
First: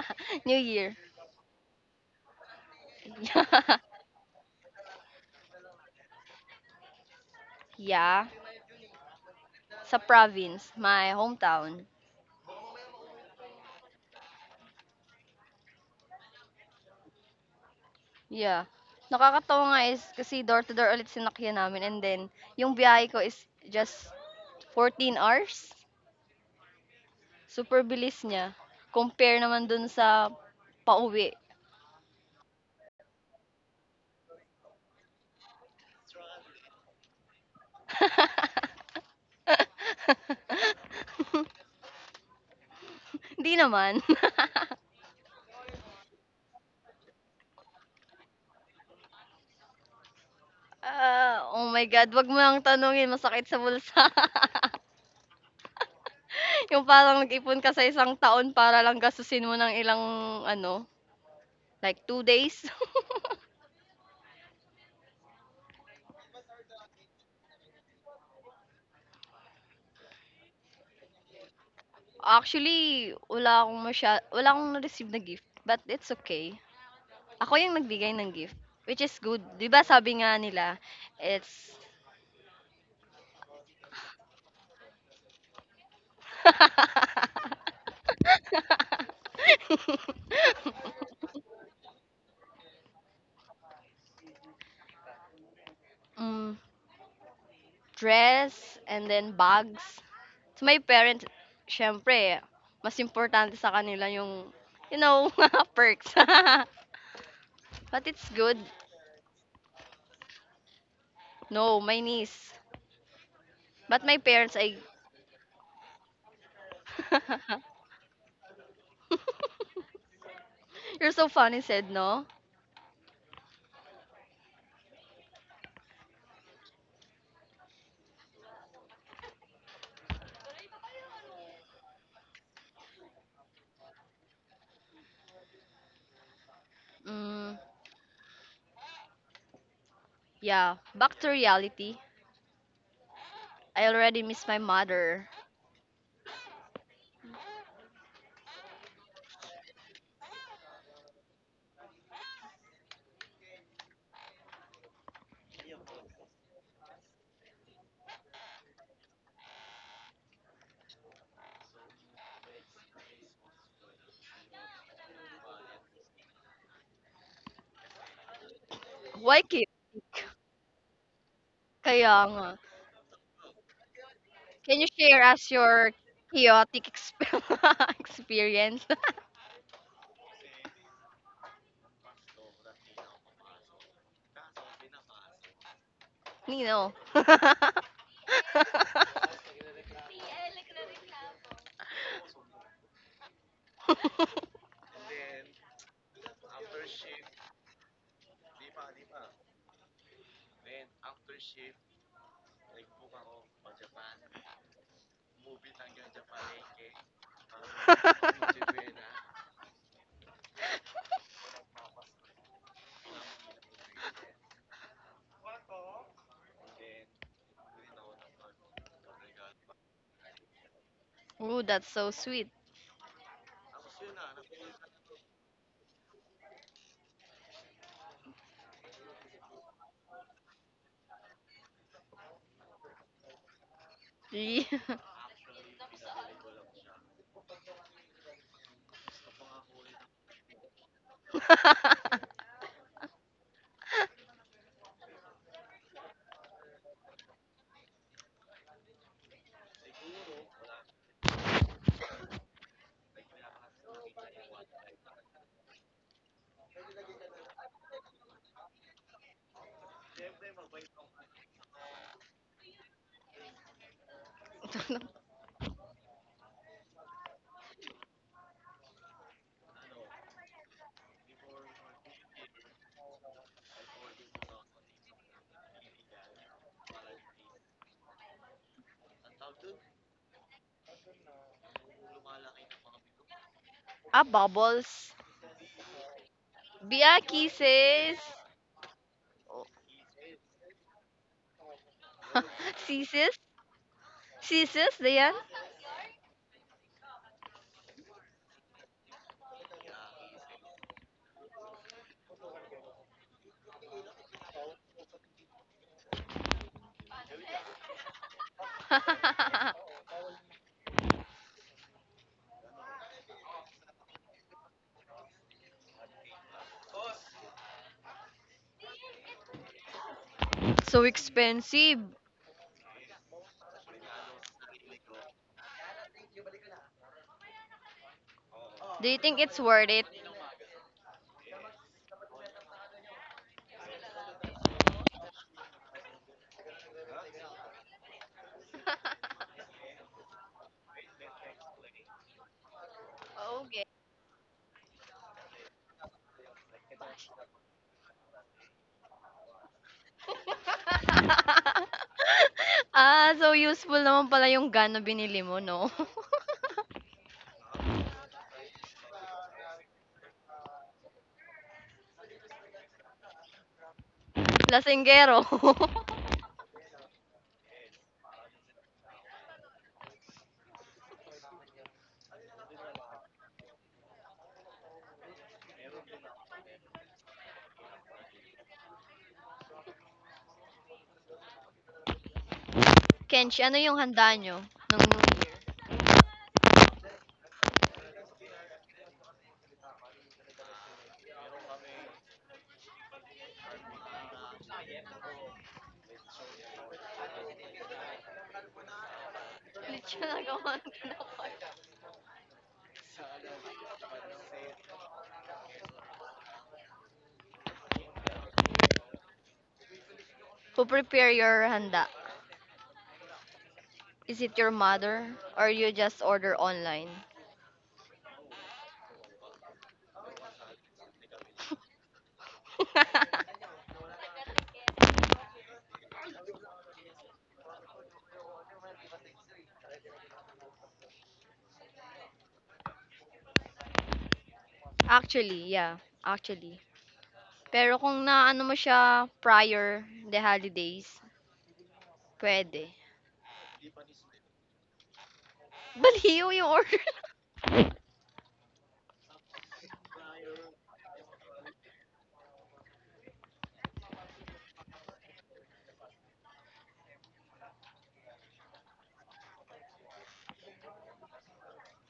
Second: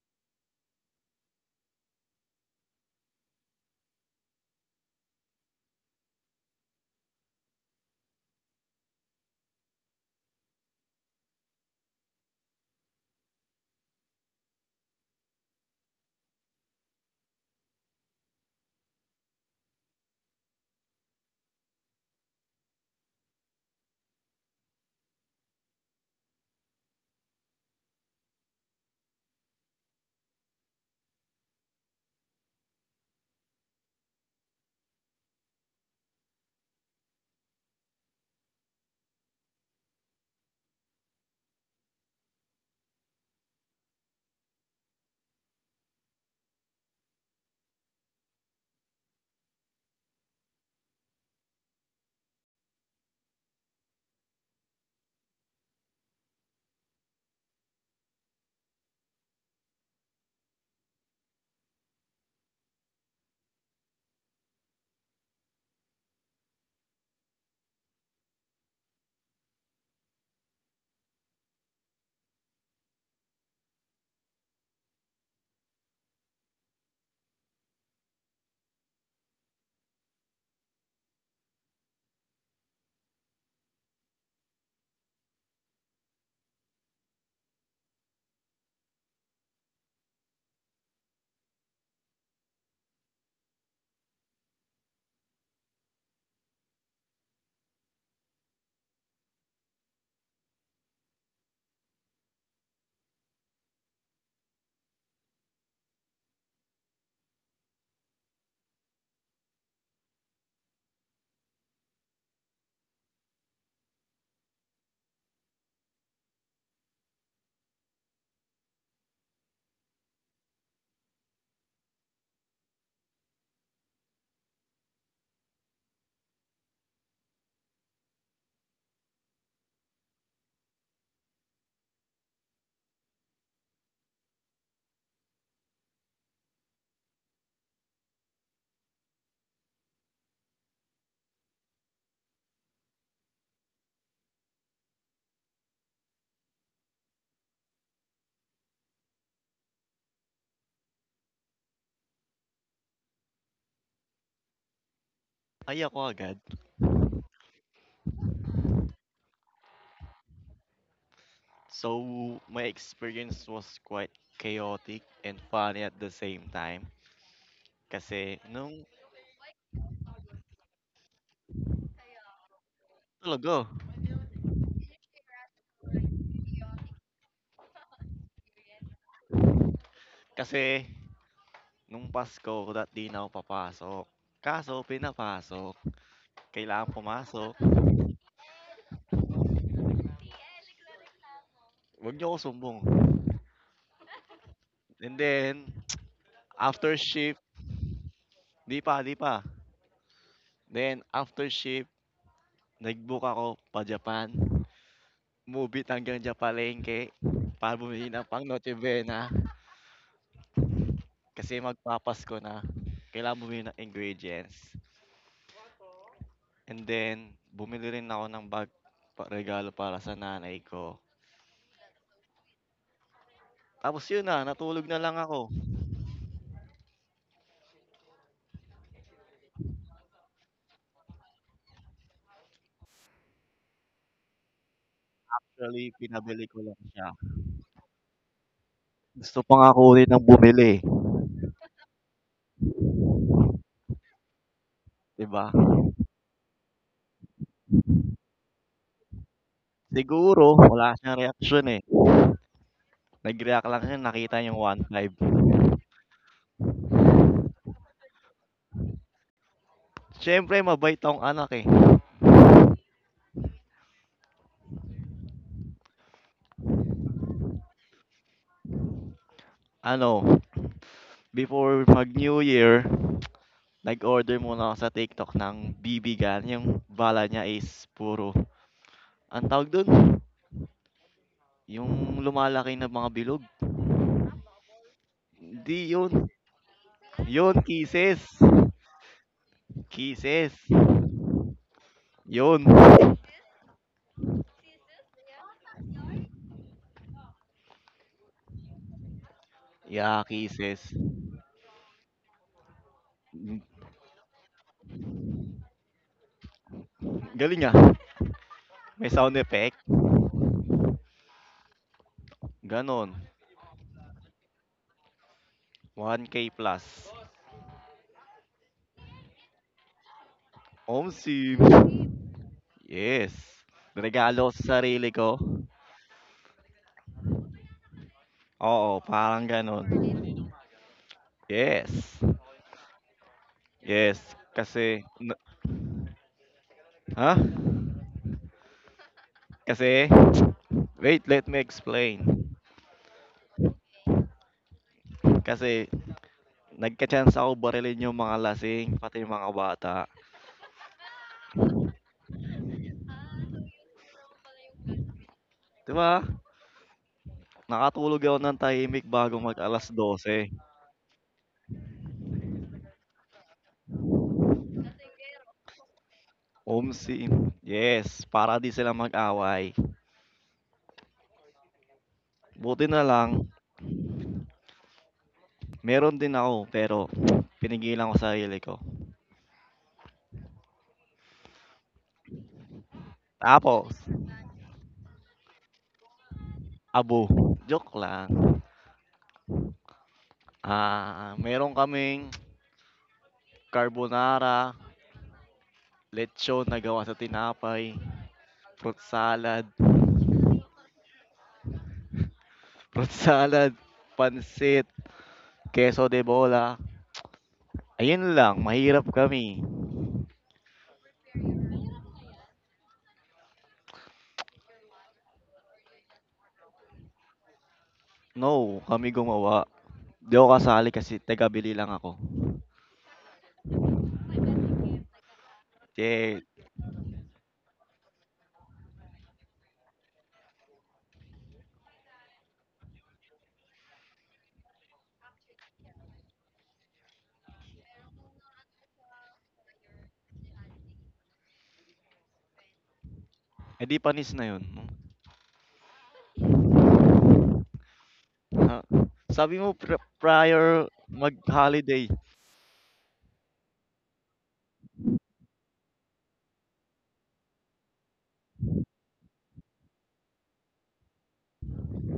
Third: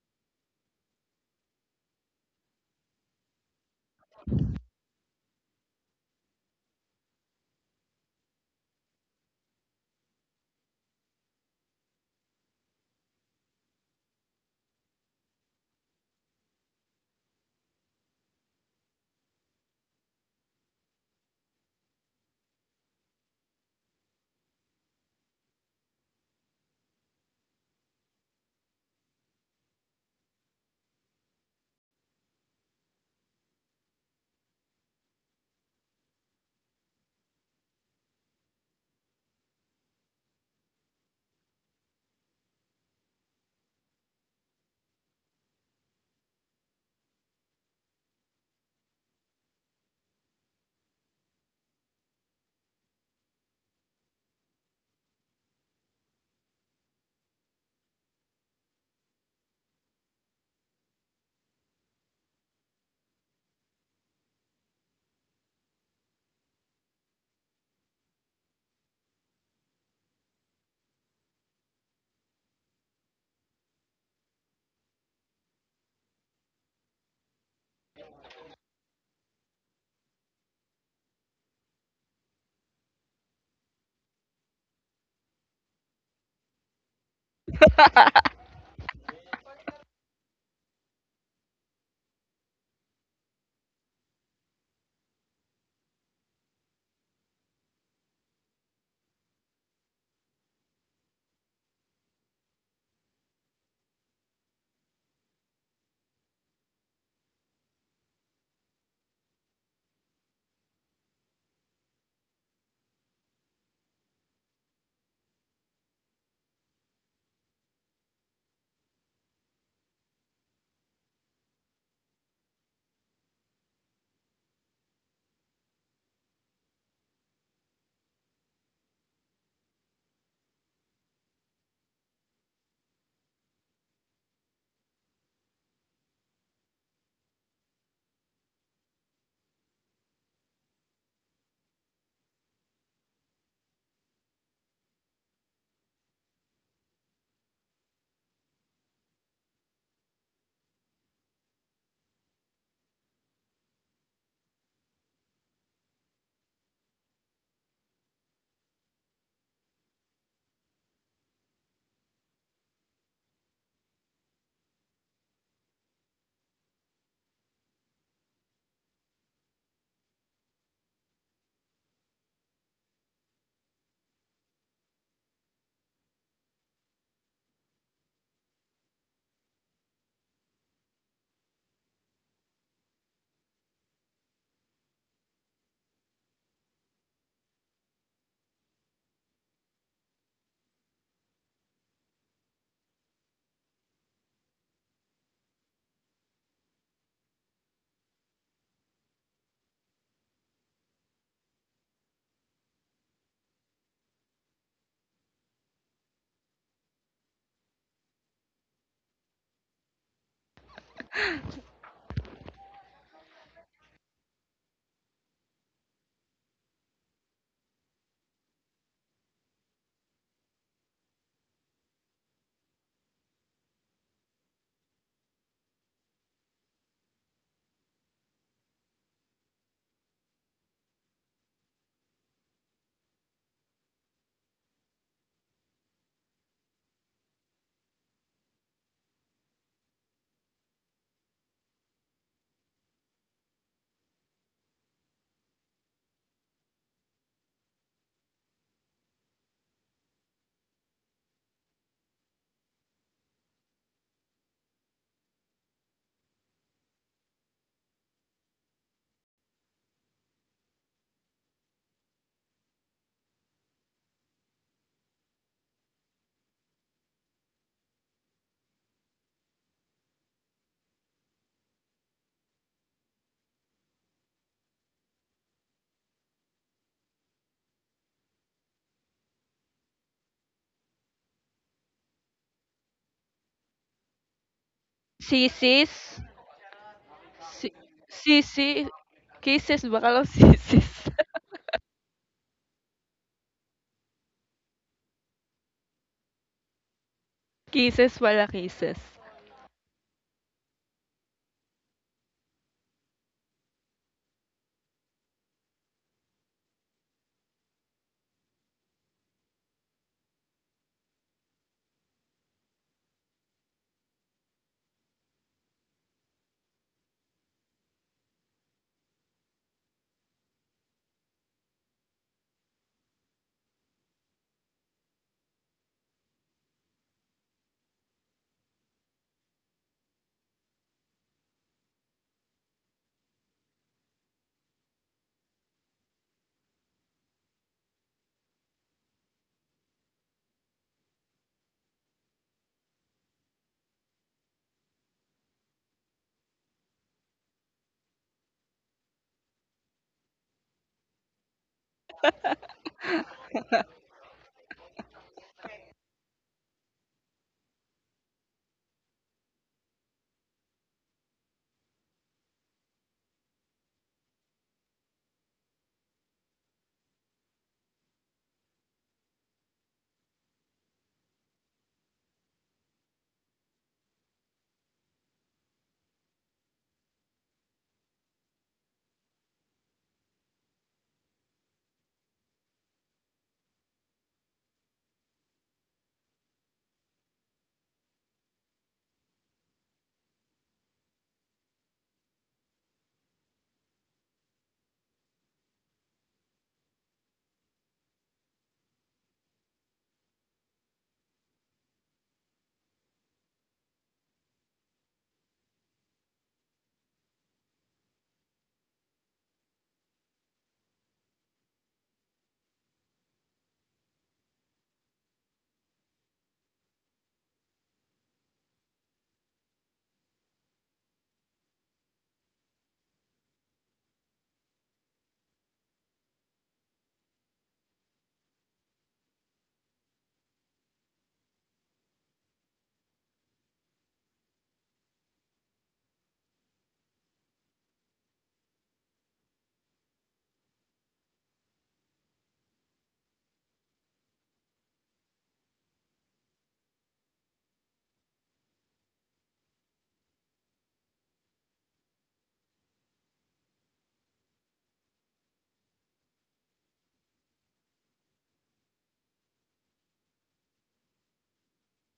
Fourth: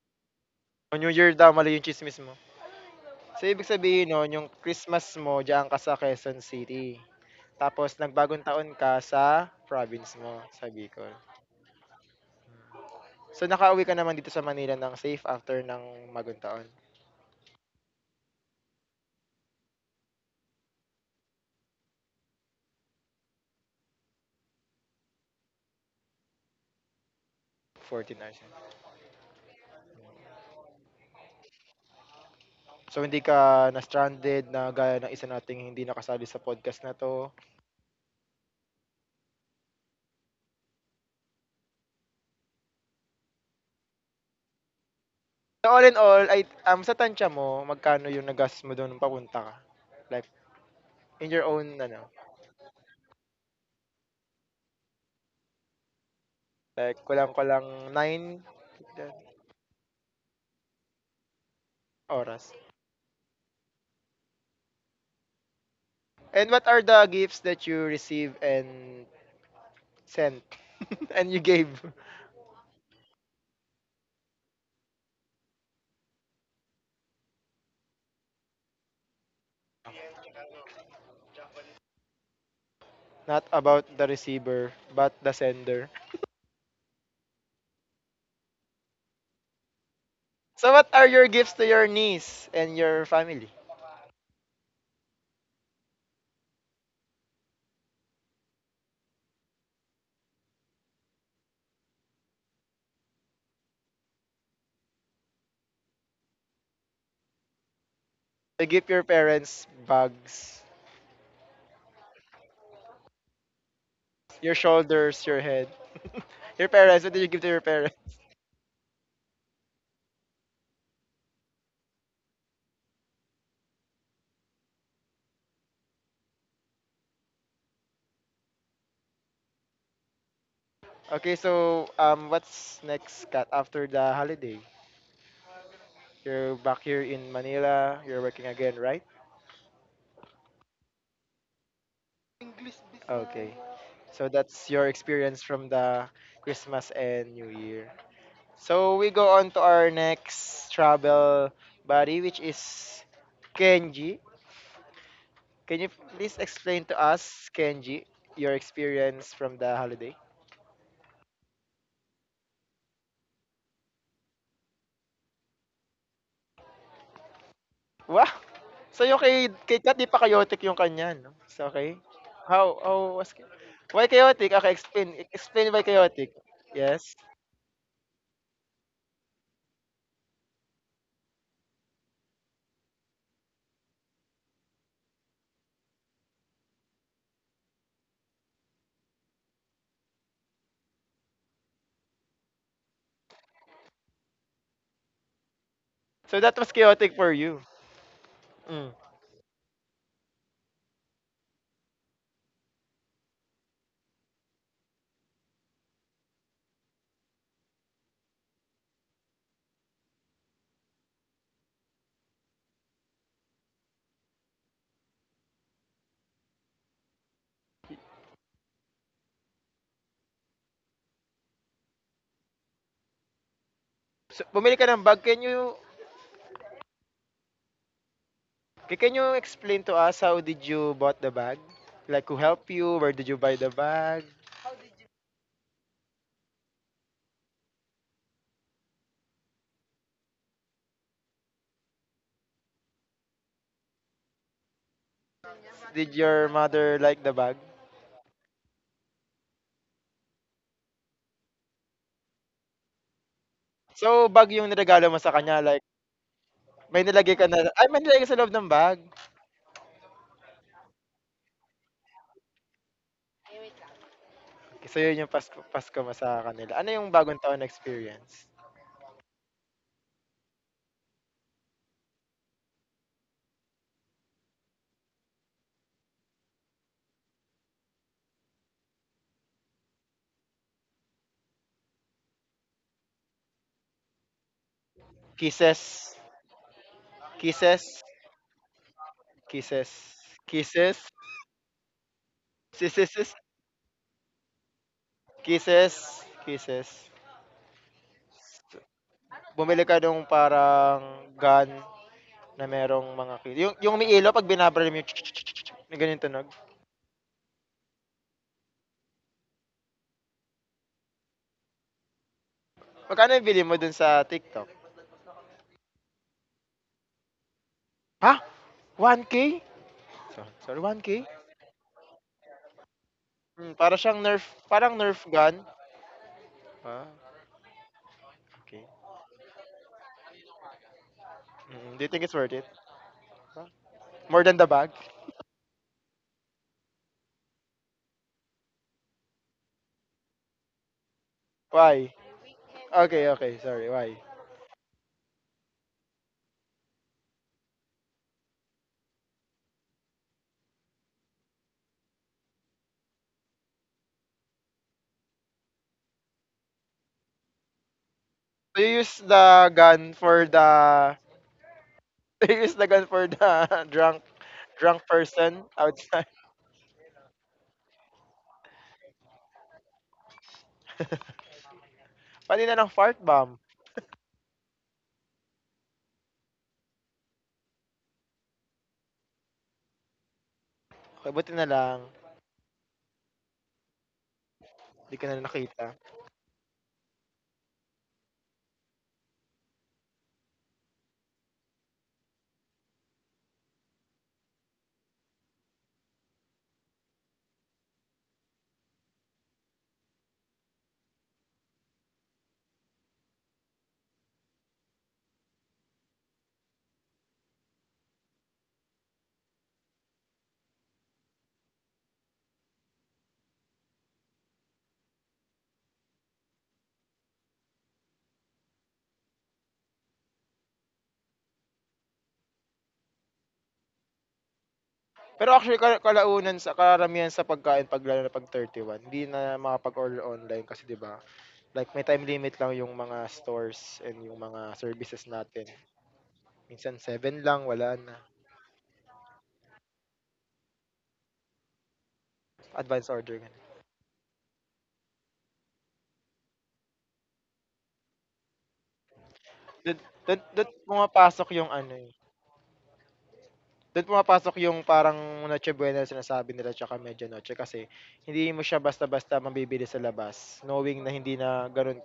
New Year. New Year daw mali yung tsismis mo. So ibig sabihin no'n yung Christmas mo diyan ka sa Quezon City, tapos Yeah, nagbagong taon ka sa sa province mo, province, sa my Bicol. hometown. So nakauwi ka naman dito sa Manila ng safe after ng bagong taon, Yeah. Nakakatawa nga is kasi door to door ulit sinakyan namin and then yung biyahe ko is just 14 hours. Super 14 bilis hours. niya. Compare naman dun sa pauwi. So hindi ka na-stranded na gaya ng isa nating hindi nakasali sa podcast na 'to. Hindi naman. So all in all, ay sa tantiya mo, magkano yung nagas mo dun nung papunta ka? Like, in your Ah, oh own my ano, God, wag mo nang tanungin, masakit sa bulsa. Yung like parang kulang-kulang nag-ipon ka sa isang nine taon para lang gastusin mo ng ilang ano, like two oras. days. And what are the gifts that you receive and sent and you gave? Actually, wala akong masya wala akong na-receive na gift, but it's okay. Ako yung nagbigay ng gift, which is good. 'Di ba sabi nga nila, it's Not about the receiver, but the sender. So what are your gifts to your niece and your family? hmm, dress and then bags. So, my parents, siyempre, mas importante sa kanila yung, you know, mga perks. But it's good. You give your parents bags, No, my niece. But my your parents, I... shoulders, your head. Your parents, what did you give to your parents? You're so funny, said, no. Okay, so what's next, Kat, after the holiday? You're back here in Mm, Manila. You're working again, right? yeah, back to reality. Business. Okay. I So already miss my that's your mother. experience from the Christmas and New Year. So we go on to our next travel buddy, which is Kenji. Can you ay ako please agad. explain to us, Kenji, your experience from the holiday? So, my experience was quite chaotic and funny at the same time. Wow! Kasi nung Sa'yo Why kay Kat 'di chaotic? pa chaotic yung kanya 'no? So okay? Kaya nga. How was talaga, why chaotic? Okay, Can you explain share us explain why your chaotic. chaotic Yes. Experience? kasi nung Pasko dati 'di na ako papasok. Kaso pinapasok, kailangan Nino. pumasok, "Wag niyo ako sumbong." And then So that was after chaotic shift for you? 'di pa, Mm. 'di pa. Then after shift nag-book ako pa-Japan, movie hanggang Japalengke para bumili ng pang Noche Buena kasi magpapasko na, kailangan bumili ng ingredients. And then bumili rin ako ng bag pa regalo para sa nanay ko. Ooh, that's so sweet. Tapos yun na, So bumili natulog ka na ng lang bag. ako. Can you can you explain to us how did you bought the bag? Like who helped you? Where did you buy the bag? Yeah. Actually, pinabili ko lang siya. Gusto pa nga ko ulit ng bumili, 'di ba? Did your mother like the bag? Siguro wala siyang reaksyon, eh. Nag-react lang siya So nakita bag yung yung niregalo mo sa kanya 1,500. like may nilagay ka sa loob ng bag. Siyempre mabait tong anak, eh. So yun yung pasko pasko mo sa kanila. Ano yung bagong taon na experience? Ano, before mag New Year, nag-order muna ako sa TikTok ng bibigan, yung bala niya is puro anong tawag dun? Yung lumalaki na mga bilog? Ah, bubbles. Hindi Sisis? yun, Kisses. Bia yun Si Kisses. kisses, kisses. sisi? Kisses Kisses. ba? Akala kisses, sisis. Kisses. yun. Kisses. Sisis? Sisis, Dayan? Kisses. Kisses. Kisses wala kisses. Bumili ka Yeah, nung kisses. parang gun na merong mga Mm, yung umiilo pag binabaril mo yung tsk-tsk-tsk-tsk, may ganyan tunog. galing ah. May sound effect. Ganon. Magkano yung bili mo dun sa TikTok? One k plus. Ha? 1K. So, sorry, one So k Omsim. expensive. Yes. Hmm, para siyang Regalo nerf, sa parang sarili ko. nerf gun. Ah, Oo, okay. Do you parang think it's ganon. worth it? Yes. Mm, do you think it's worth it? Huh? Yes. More than the Kasi, bag? n- ha? Kasi, wait, let me explain. Why? Okay, okay, Okay. sorry, why? Kasi, nagka-chance ako barilin yung mga lasing, pati yung mga bata. Ah, so useful naman pala yung gana binili mo, 'Di no? ba? Nakatulog ako ng So you tahimik use bago mag the alas gun 12. for the they use the gun for the drunk drunk Lasinggero. person outside. OMC, yes, para di sila mag-away. Pati na Buti ng na fart lang, bomb. meron din ako pero pinigilan ko sarili ko. Okay, buti na lang. Kenshi, ano Tapos, yung handa nyo? Nung Hindi ka na nakita. abo, joke lang. Ah, meron kaming carbonara, lechon na gawa sa tinapay, fruit salad, fruit salad, pansit, queso de bola. Ayun lang, mahirap kami. who prepare your handa? Is it your mother or you just order online? No, kami gumawa. Di ako kasali kasi taga-bili lang ako. Pero actually, Eh, kalaunan sa karamihan sa pagkain, pag lalo na pag 31 hindi na makapag-order online kasi 'di ba like, may time limit lang yung mga stores and yung mga services Actually, natin. yeah. Actually. Minsan 7 lang, Pero wala na. kung naano mo siya prior the holidays, pwede. Advance order. Ganun. edi panis na yun. No? Baliw yung order. Ah, sabi mo pri Doon, doon prior pumapasok yung mag-holiday, ano eh, do'n pumapasok yung parang Noche Buena na sinasabi nila tsaka Medianoche kasi hindi mo siya basta-basta mabibili sa labas knowing na hindi na gano'n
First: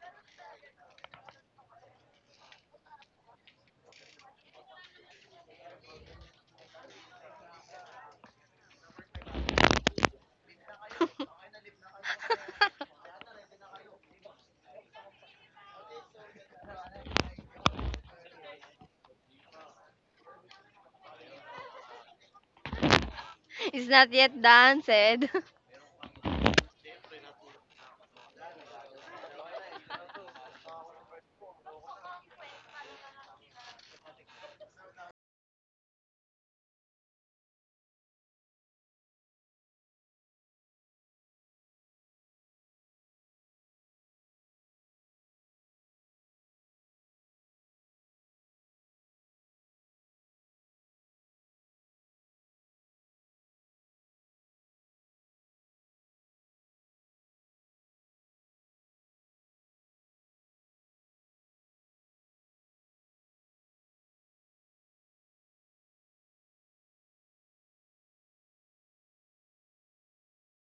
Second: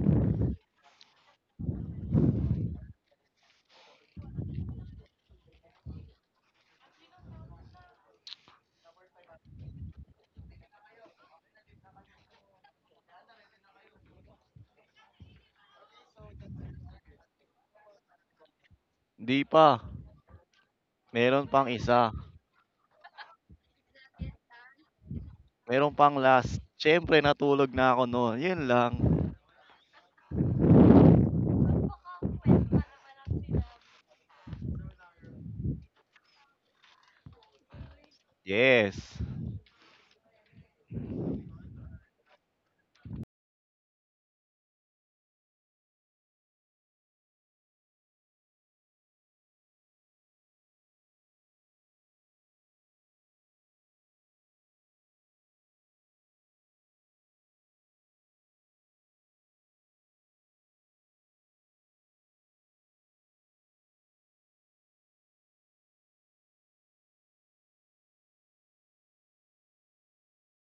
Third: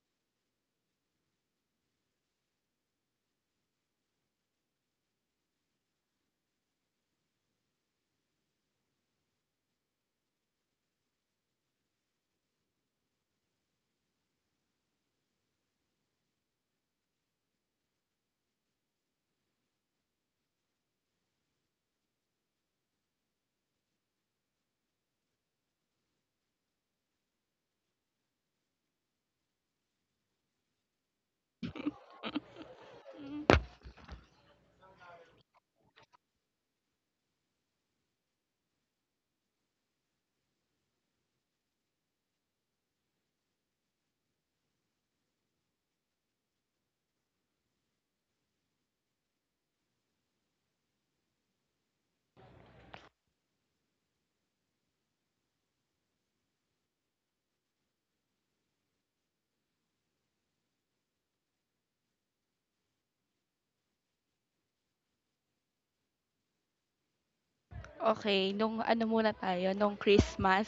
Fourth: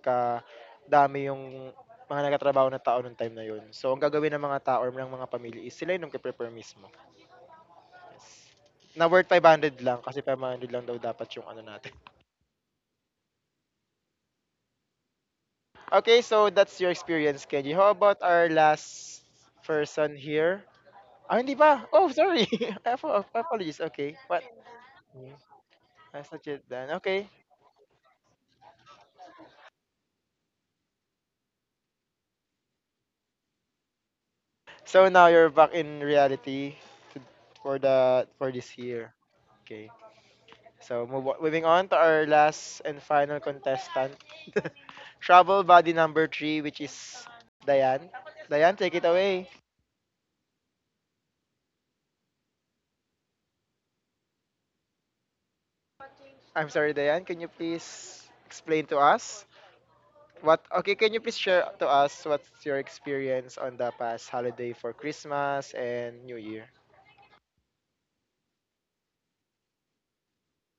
dami yung mga nagtatrabaho na tao nung time na yun. So, ang gagawin ng mga tao or ng mga pamilya is sila yung nagpe-prepare mismo, yes. Na worth 500 lang kasi 500 lang daw dapat yung ano natin. Okay, so that's your experience, Kenji. How about our last 'di pa, person here? Ah, meron hindi pang ba? Oh, isa, sorry. Apo apologies, It's okay. not yet What? done, said. Hmm, meron pang that's not last. yet done, Siyempre okay. natulog na ako no'n, 'yun lang. So now you're back in reality to, for the for this year. Yes, Okay. So move on, moving on to our last and final contestant, travel body number three, which is Diane. Diane, take it away. I'm sorry, Diane. Can you please explain to us what? Okay, can you please share to us what's your experience on the past holiday for Christmas and New Year? Okay, nung ano muna tayo, nung Christmas,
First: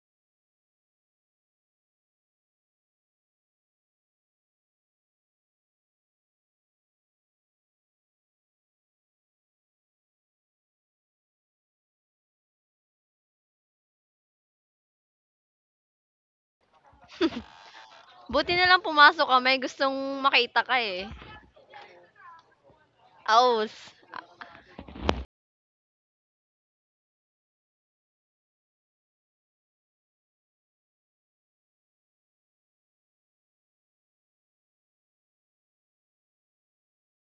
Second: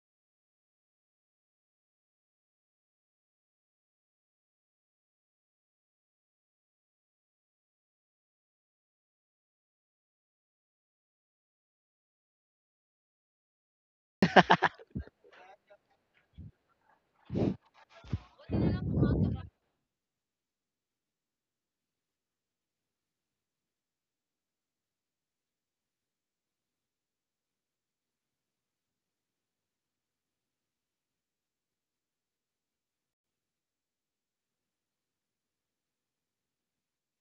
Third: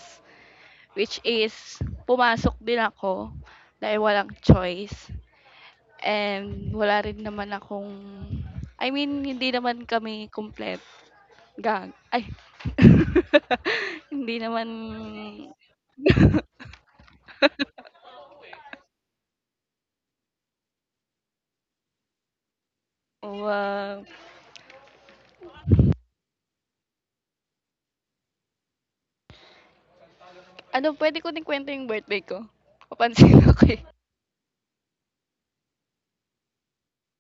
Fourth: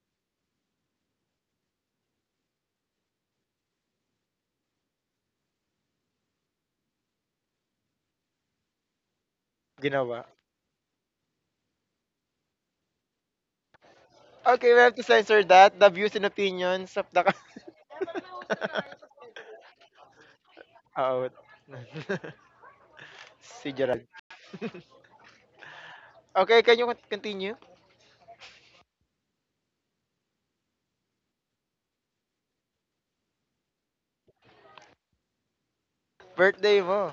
which is pumasok din ako dahil walang choice. And wala rin naman akong, I mean, hindi naman Ginawa. kami complete. Gag. Ay. Hindi naman Okay, we have to censor that. The views and opinions of the. Buti na lang pumasok ka, may gustong makita ka eh. Oo. Si Aus. wa. Gerald. Okay, can you continue? Ano, puwede ko din kwento yung birthday ko? Papansin ako, eh. Birthday mo.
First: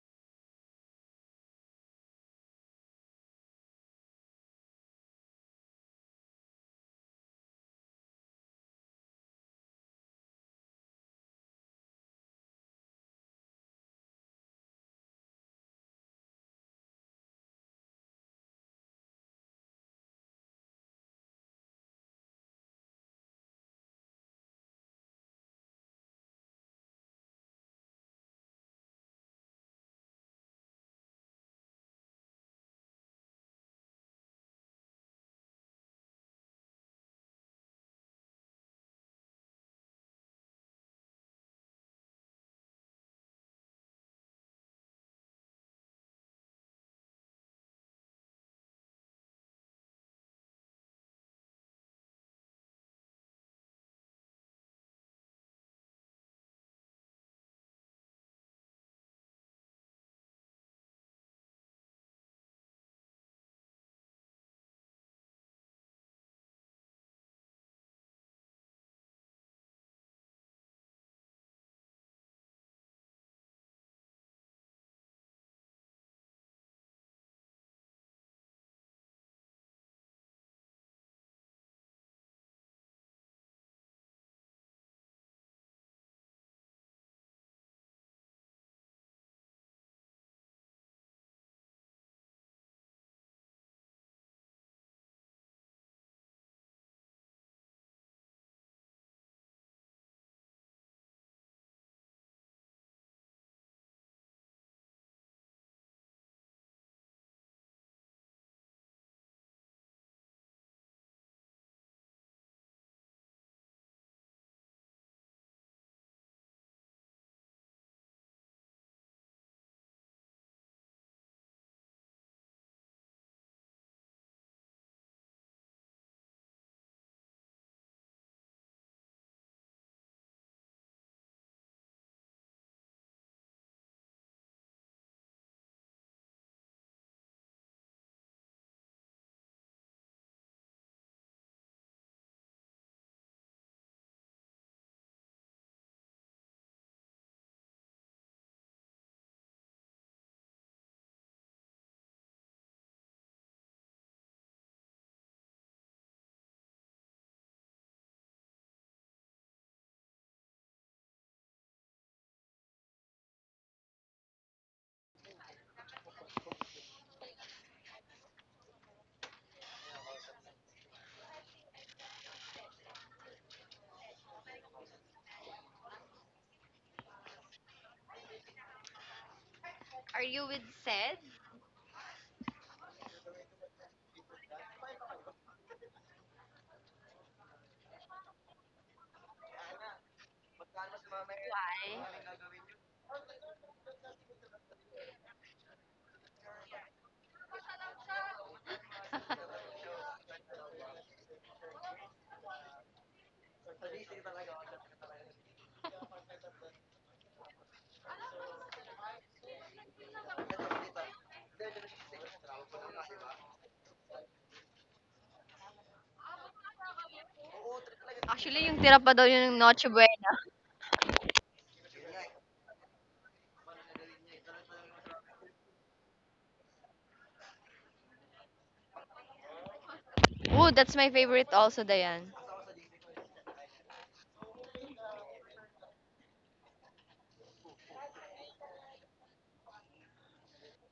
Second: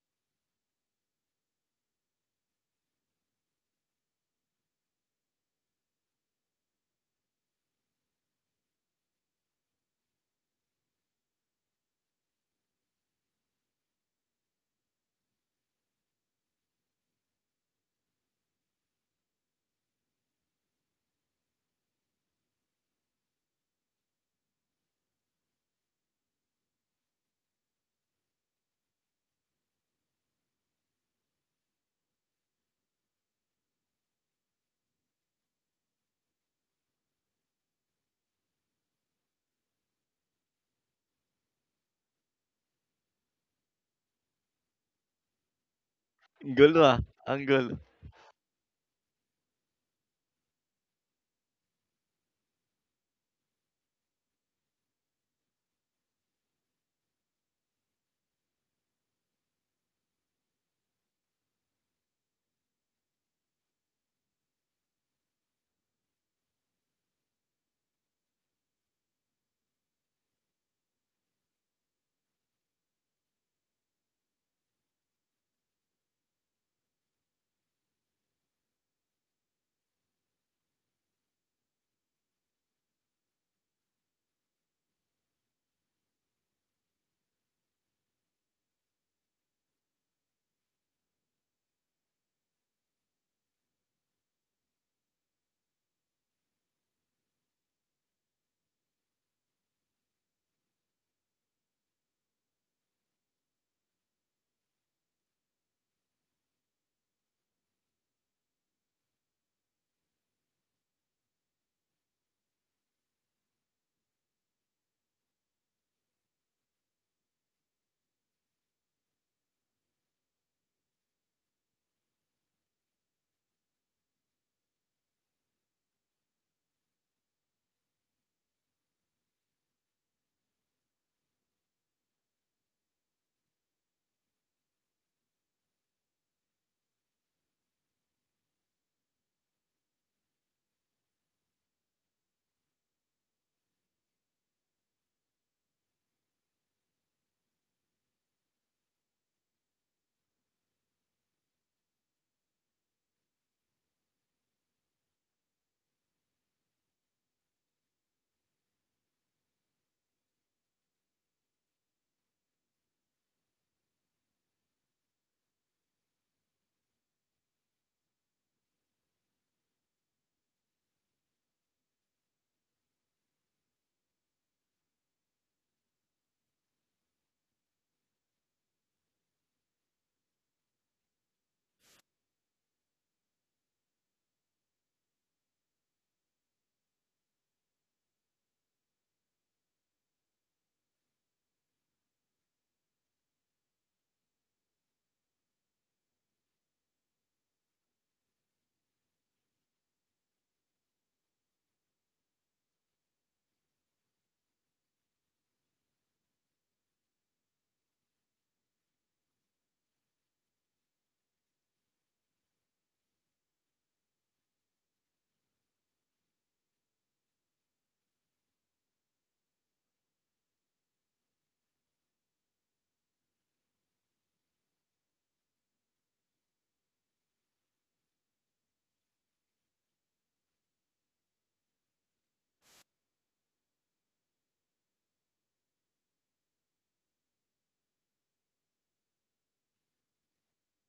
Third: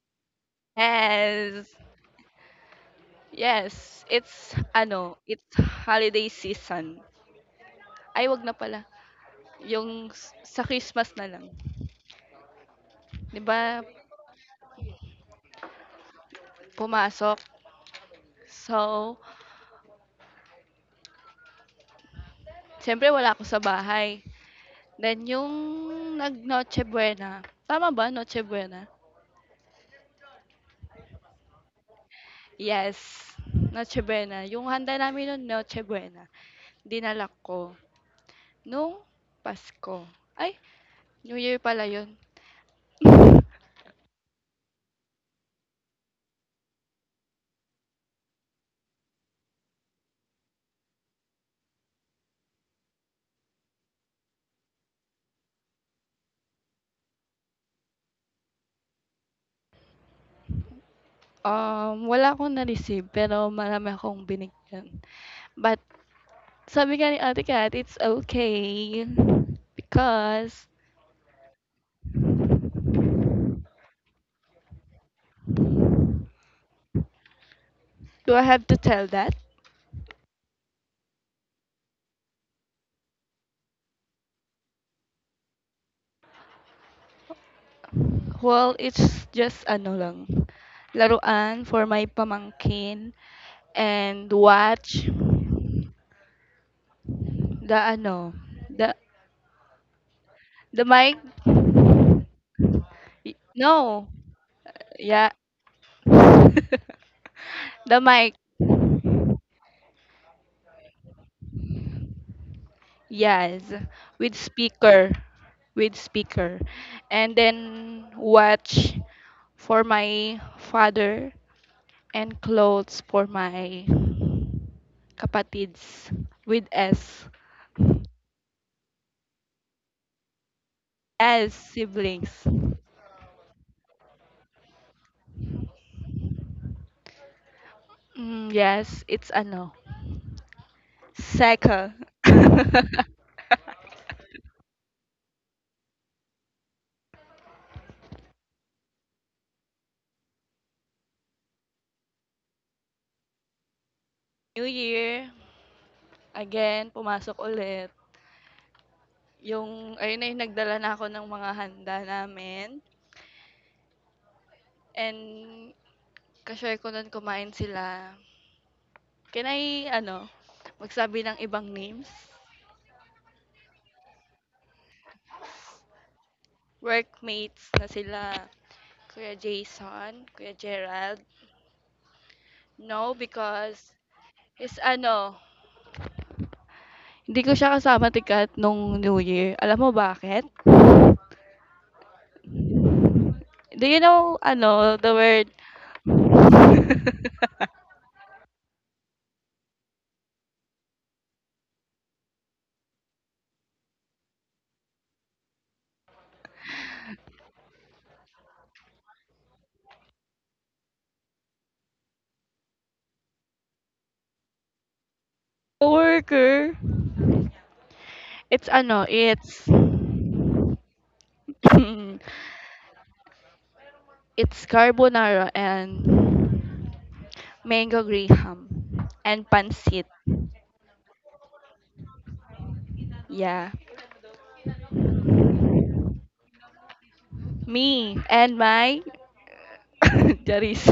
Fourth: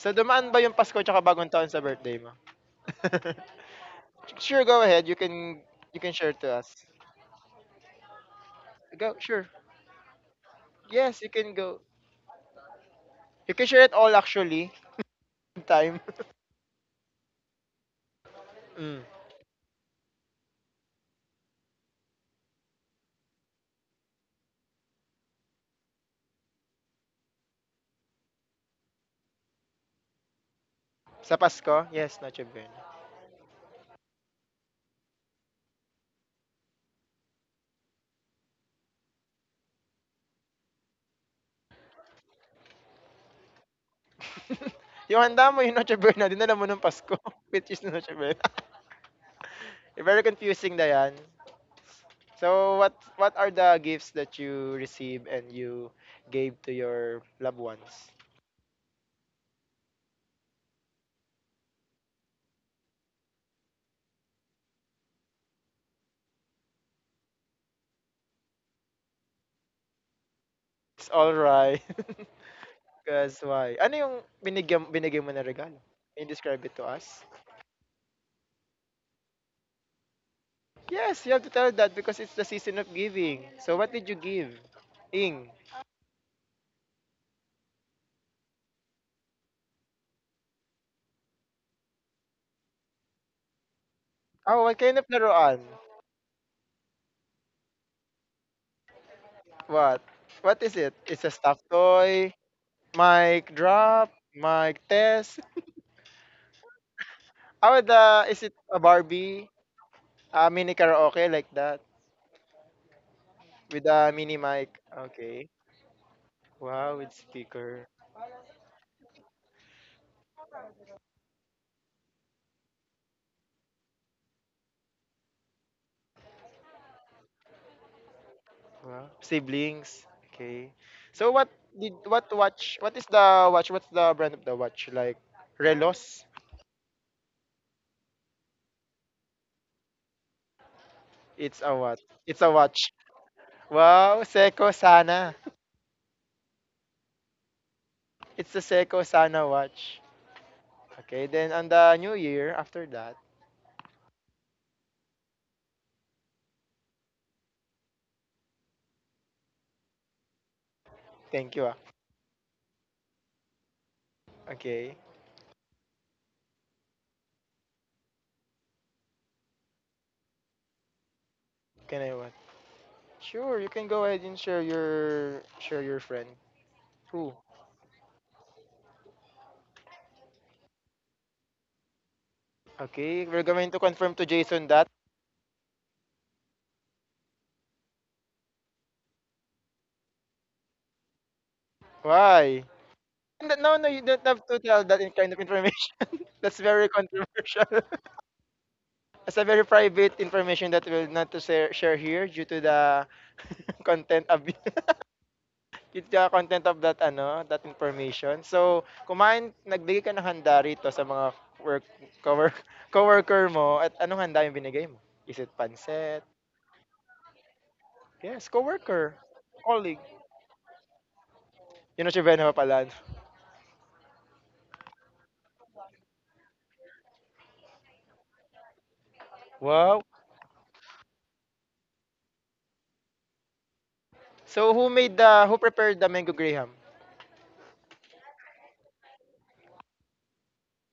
So, dumaan ba yung Pasko tsaka bagong taon Yes, sa birthday mo? yes, it's Sure, go ahead. Ano, it's You can holiday share to us. season. Ay, 'wag na pala, Go, sure. yung s sa Christmas Yes, na you lang. can go. 'Di You can share ba, it all actually. Time. pumasok, Mm. so siyempre wala ako sa bahay. Then yung nag-Noche Buena, tama ba Noche Buena? Sa Pasko? Yes, Noche Buena. Yes, Noche Buena. Yung handa namin nun Noche Buena, dinala ko nung Pasko. Ay, New Year pala yun. Yung handa mo yung Noche Buena, ang dinala mo ng gulo, ah, Pasko, ang which gulo. is Noche Buena. Very confusing na yan. So, what are the gifts that you receive and you gave to your loved ones? Wala akong na-receive pero marami akong binigyan. But sabi nga ni Ate Kat, it's okay because It's alright. That's why. Ano yung binigay mo na regalo? Can you describe it to us? do I have to tell that? Yes, you have to tell that because it's the season of giving. So what did you give? Ing. Well, it's just ano lang, laruan for my pamangkin and Oh, what kind watch of laruan? the ano, the What? What is it? the It's mic. a stuffed toy, mic drop, No. mic Yeah. test. How The the mic. is it a Barbie? A mini karaoke like that Yes, with a with mini mic. speaker, Okay. with speaker. Wow, with And speaker. then watch for my father and clothes for my kapatids with S. Siblings. Okay. So what S did what siblings. watch? What is the watch? What's the brand of the watch? Like Relos? Mm, yes, it's ano, It's a cycle. what? It's a watch. Wow, Seiko Sana. It's the Seiko Sana watch. Okay, then on the new year after that. New Year, again, pumasok ulit. Yung, ayun na yung nagdala na ako ng mga Thank you, ah. handa namin. Okay. And, kashare ko nun kumain sila. Can I, ano, magsabi ng ibang Can names? I what? Sure, you can go ahead and share your friend. Who? Workmates na sila, Kuya Are Jason, you Kuya with Sed? Gerald. No, Okay, we're going to because confirm to Jason is that. ano, hindi ko siya kasama tikat nung New Year. Alam mo bakit? Why? No, no, Do you you don't have know, to tell that ano, in the kind of word information. That's very controversial. It's a very private information that will not to share here due to the content of due to the content of that ano, that information. So, kumain nagbigay ka ng handa rito sa mga cowork, coworker mo at anong handa yung binigay mo? Is it pancit? coworker. Yes, Actually, It's yung tira ano, coworker, pa daw yun ng it's Noche colleague. Buena. Yun ang si Benho pala, no? it's carbonara and mango graham and Wow. pancit. Ooh, that's my favorite also, Dayan. Yeah. So, who prepared the mango graham? Me and my Charis.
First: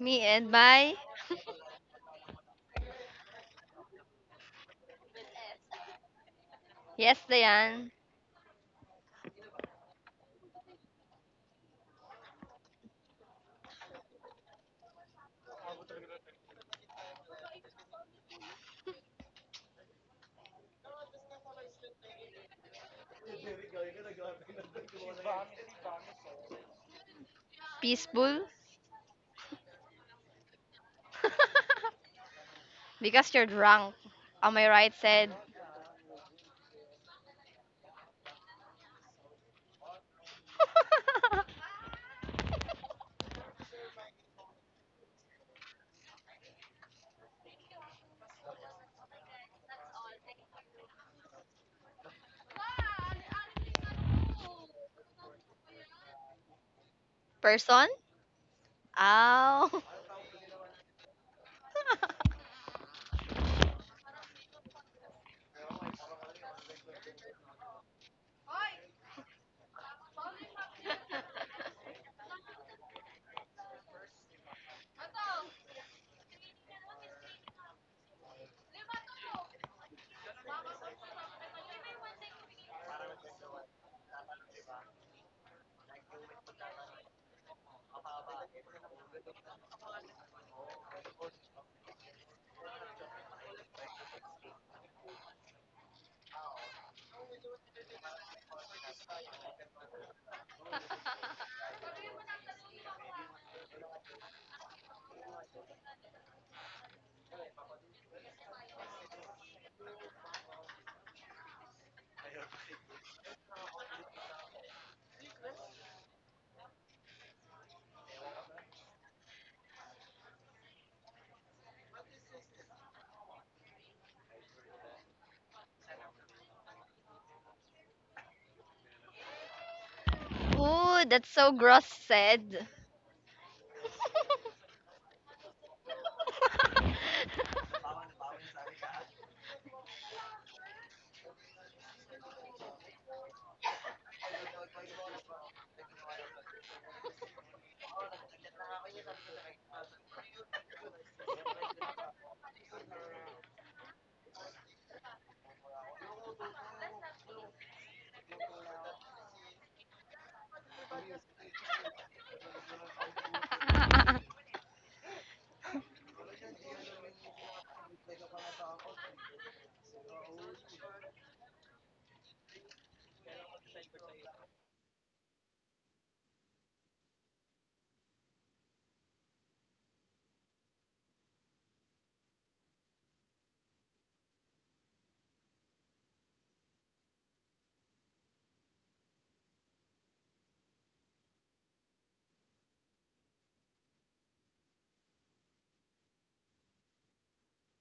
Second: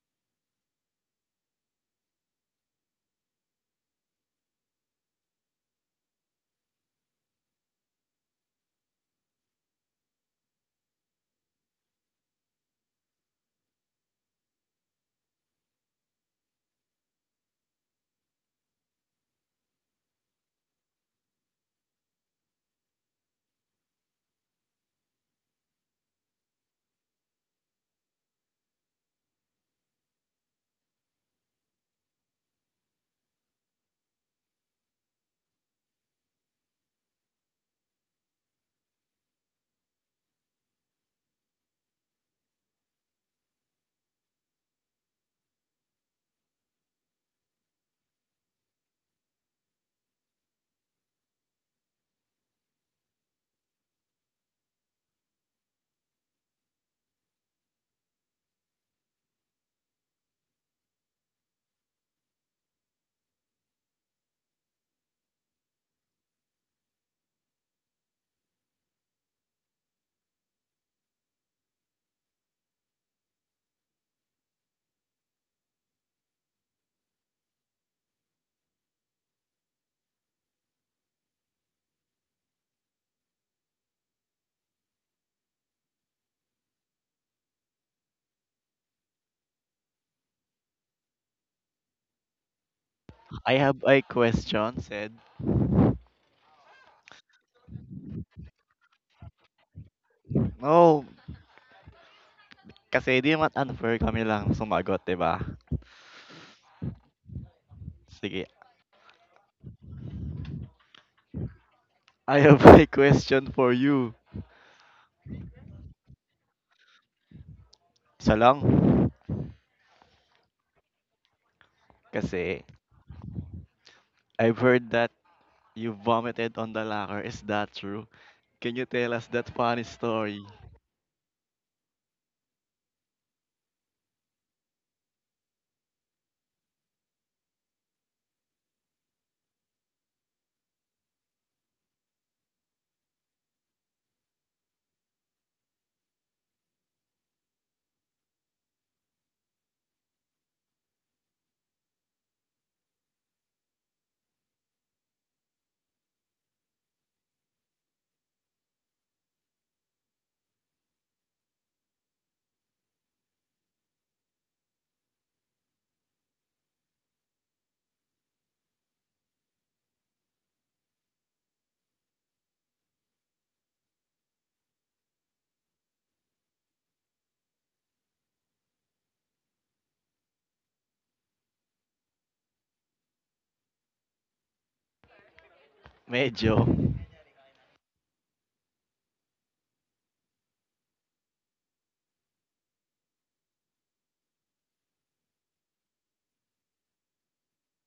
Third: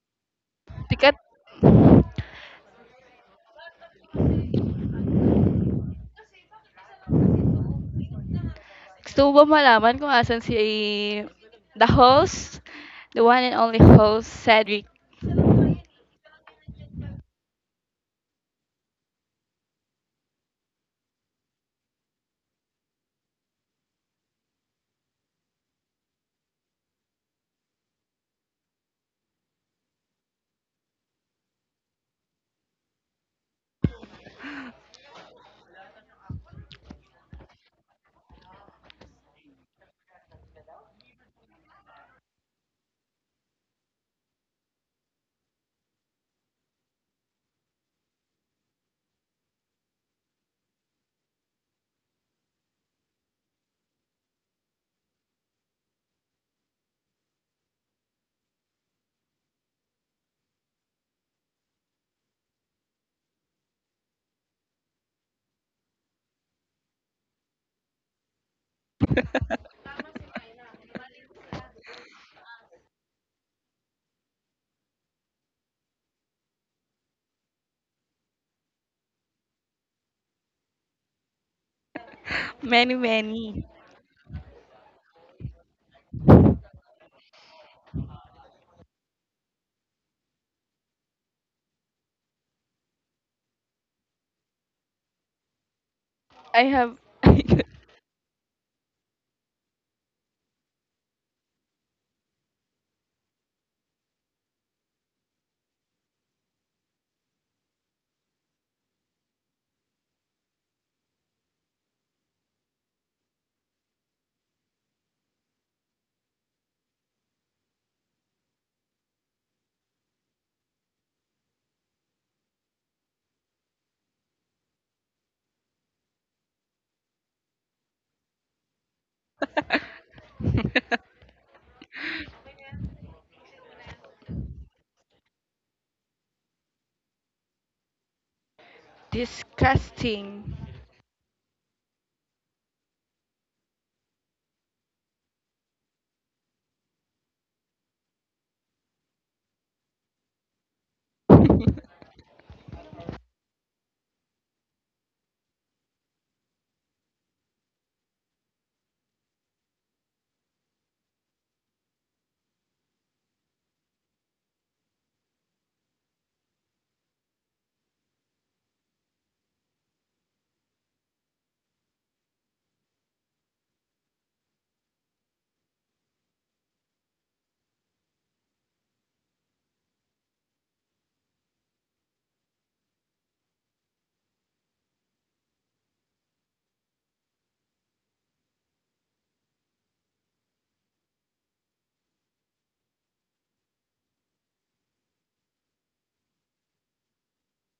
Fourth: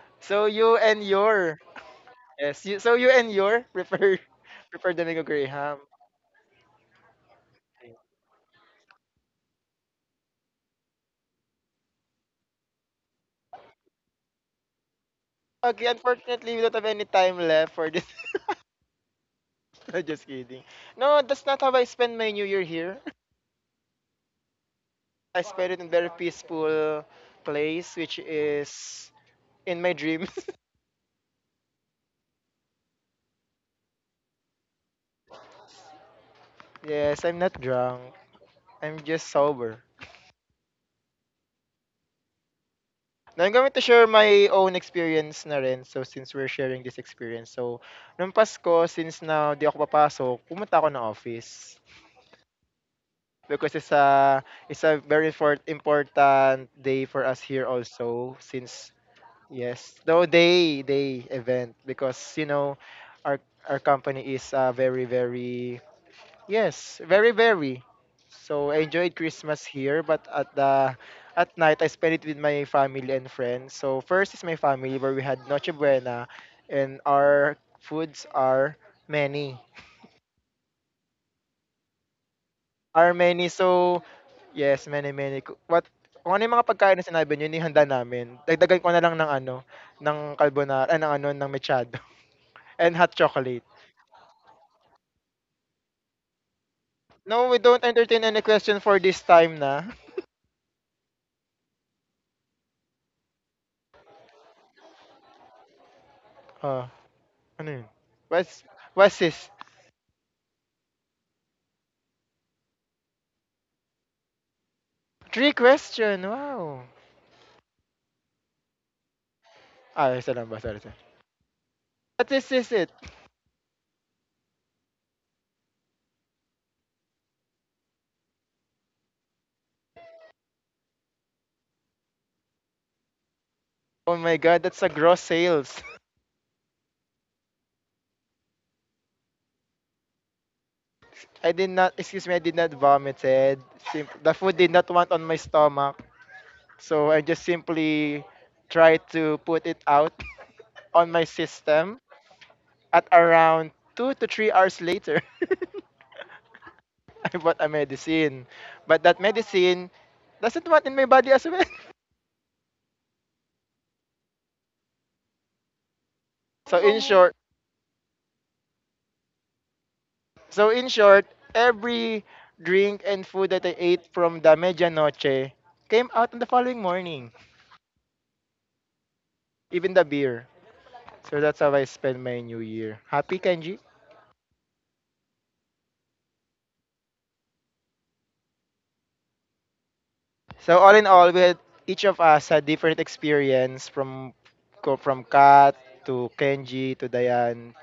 Me So, and you my, and Sikat. your yes, you, so you and your prepared prepared the mango graham. yes, Diane, Gusto mo ba malaman kung asan si the host? The one and only host, Cedric. Okay, unfortunately, we don't have any time left for this. No, just kidding. No, that's not how I spend my New Year here. I spend it in very peaceful place, which peaceful. is in my dreams. Because you're drunk. On my right, said, Yes, I'm not drunk. I'm just sober. Now, I'm going to share my own experience na rin. So, since we're sharing this experience. So, nung Pasko, since na di ako papasok, pumunta ako ng office. Because it's a very important day for us here person? also. Since Ow. yes. No day day event because you know our our company is very very yes, very very. So I enjoyed Christmas here but at the at night I spent it with my family and friends. So first is my family where we had Noche Buena and our foods are many. Are Many, many many. so yes, many many. What kung ano yung mga pagkain na sinabi niyo, ni handa namin. Dagdagan ko na lang ng ano, ng carbonara, ah, ng ano, ng mechado, and hot "I chocolate. have a question," said. I have No, we don't entertain any question for this time na. No, kasi 'di naman unfair kami lang sumagot, 'di ba? Oh, ano yun? Sige, What's, what's this? "I have a question for you." Three question, wow. Isa lang? Ah, isa lang ba? Sorry, sorry. What is Kasi this it? I've heard that you vomited on the locker, is that true? Can you tell us that funny story? Ooh, that's so gross, said. Oh my God, that's a gross sales. disgusting. I did not, excuse me, I did not vomited. The food did not want on my stomach. So I just simply tried to put it out on my system at around two to three hours later. I bought a medicine. But that medicine doesn't want in my body as well. So in Oh. short, so in short, every drink and food that I ate from the medianoche came out on the following morning, even the beer. So that's how I spent my new year. Happy Kenji. Medyo. So all in all, we had, each of us had different experience from from Kat to Kenji to Diane,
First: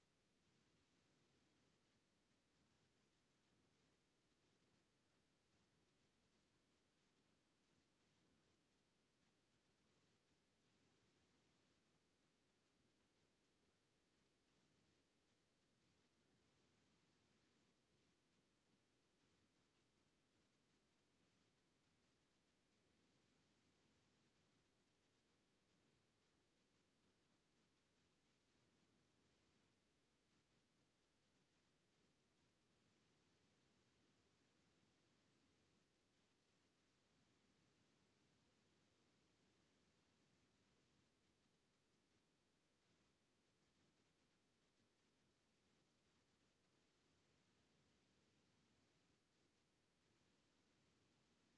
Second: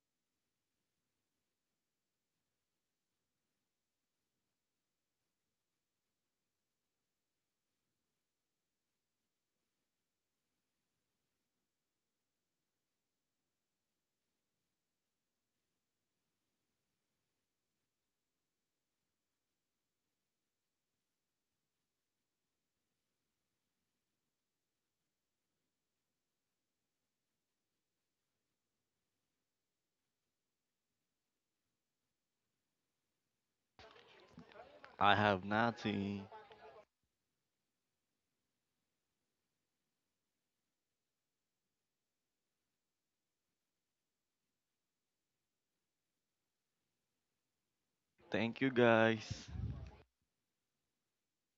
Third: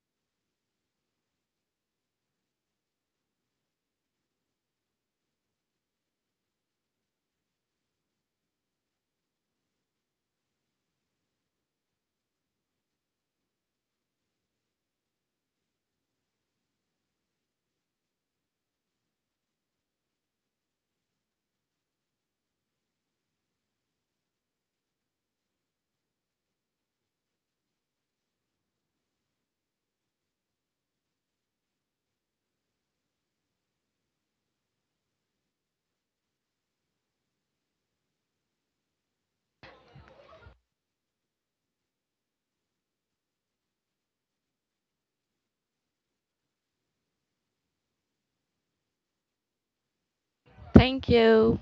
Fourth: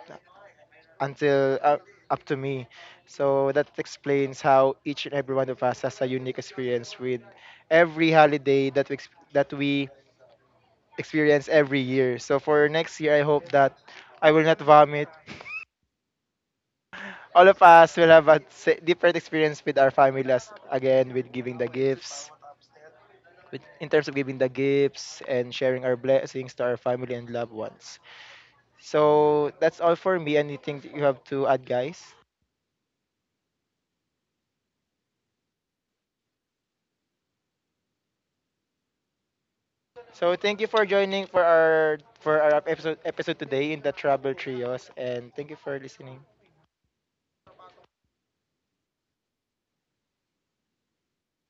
until up to me. So that explains how each and every one of us has a unique experience with every holiday that we experience every year. So for next year, I hope that I will not vomit. All of us will have a different experience with our families again, with giving the gifts, with, in terms of giving the gifts and sharing our blessings to our family and loved ones. So that's all for me. Anything that you have to add, guys? I have nothing. So thank you for joining for our episode episode today in the Trouble Trios and thank you for listening. Thank you guys. Thank you.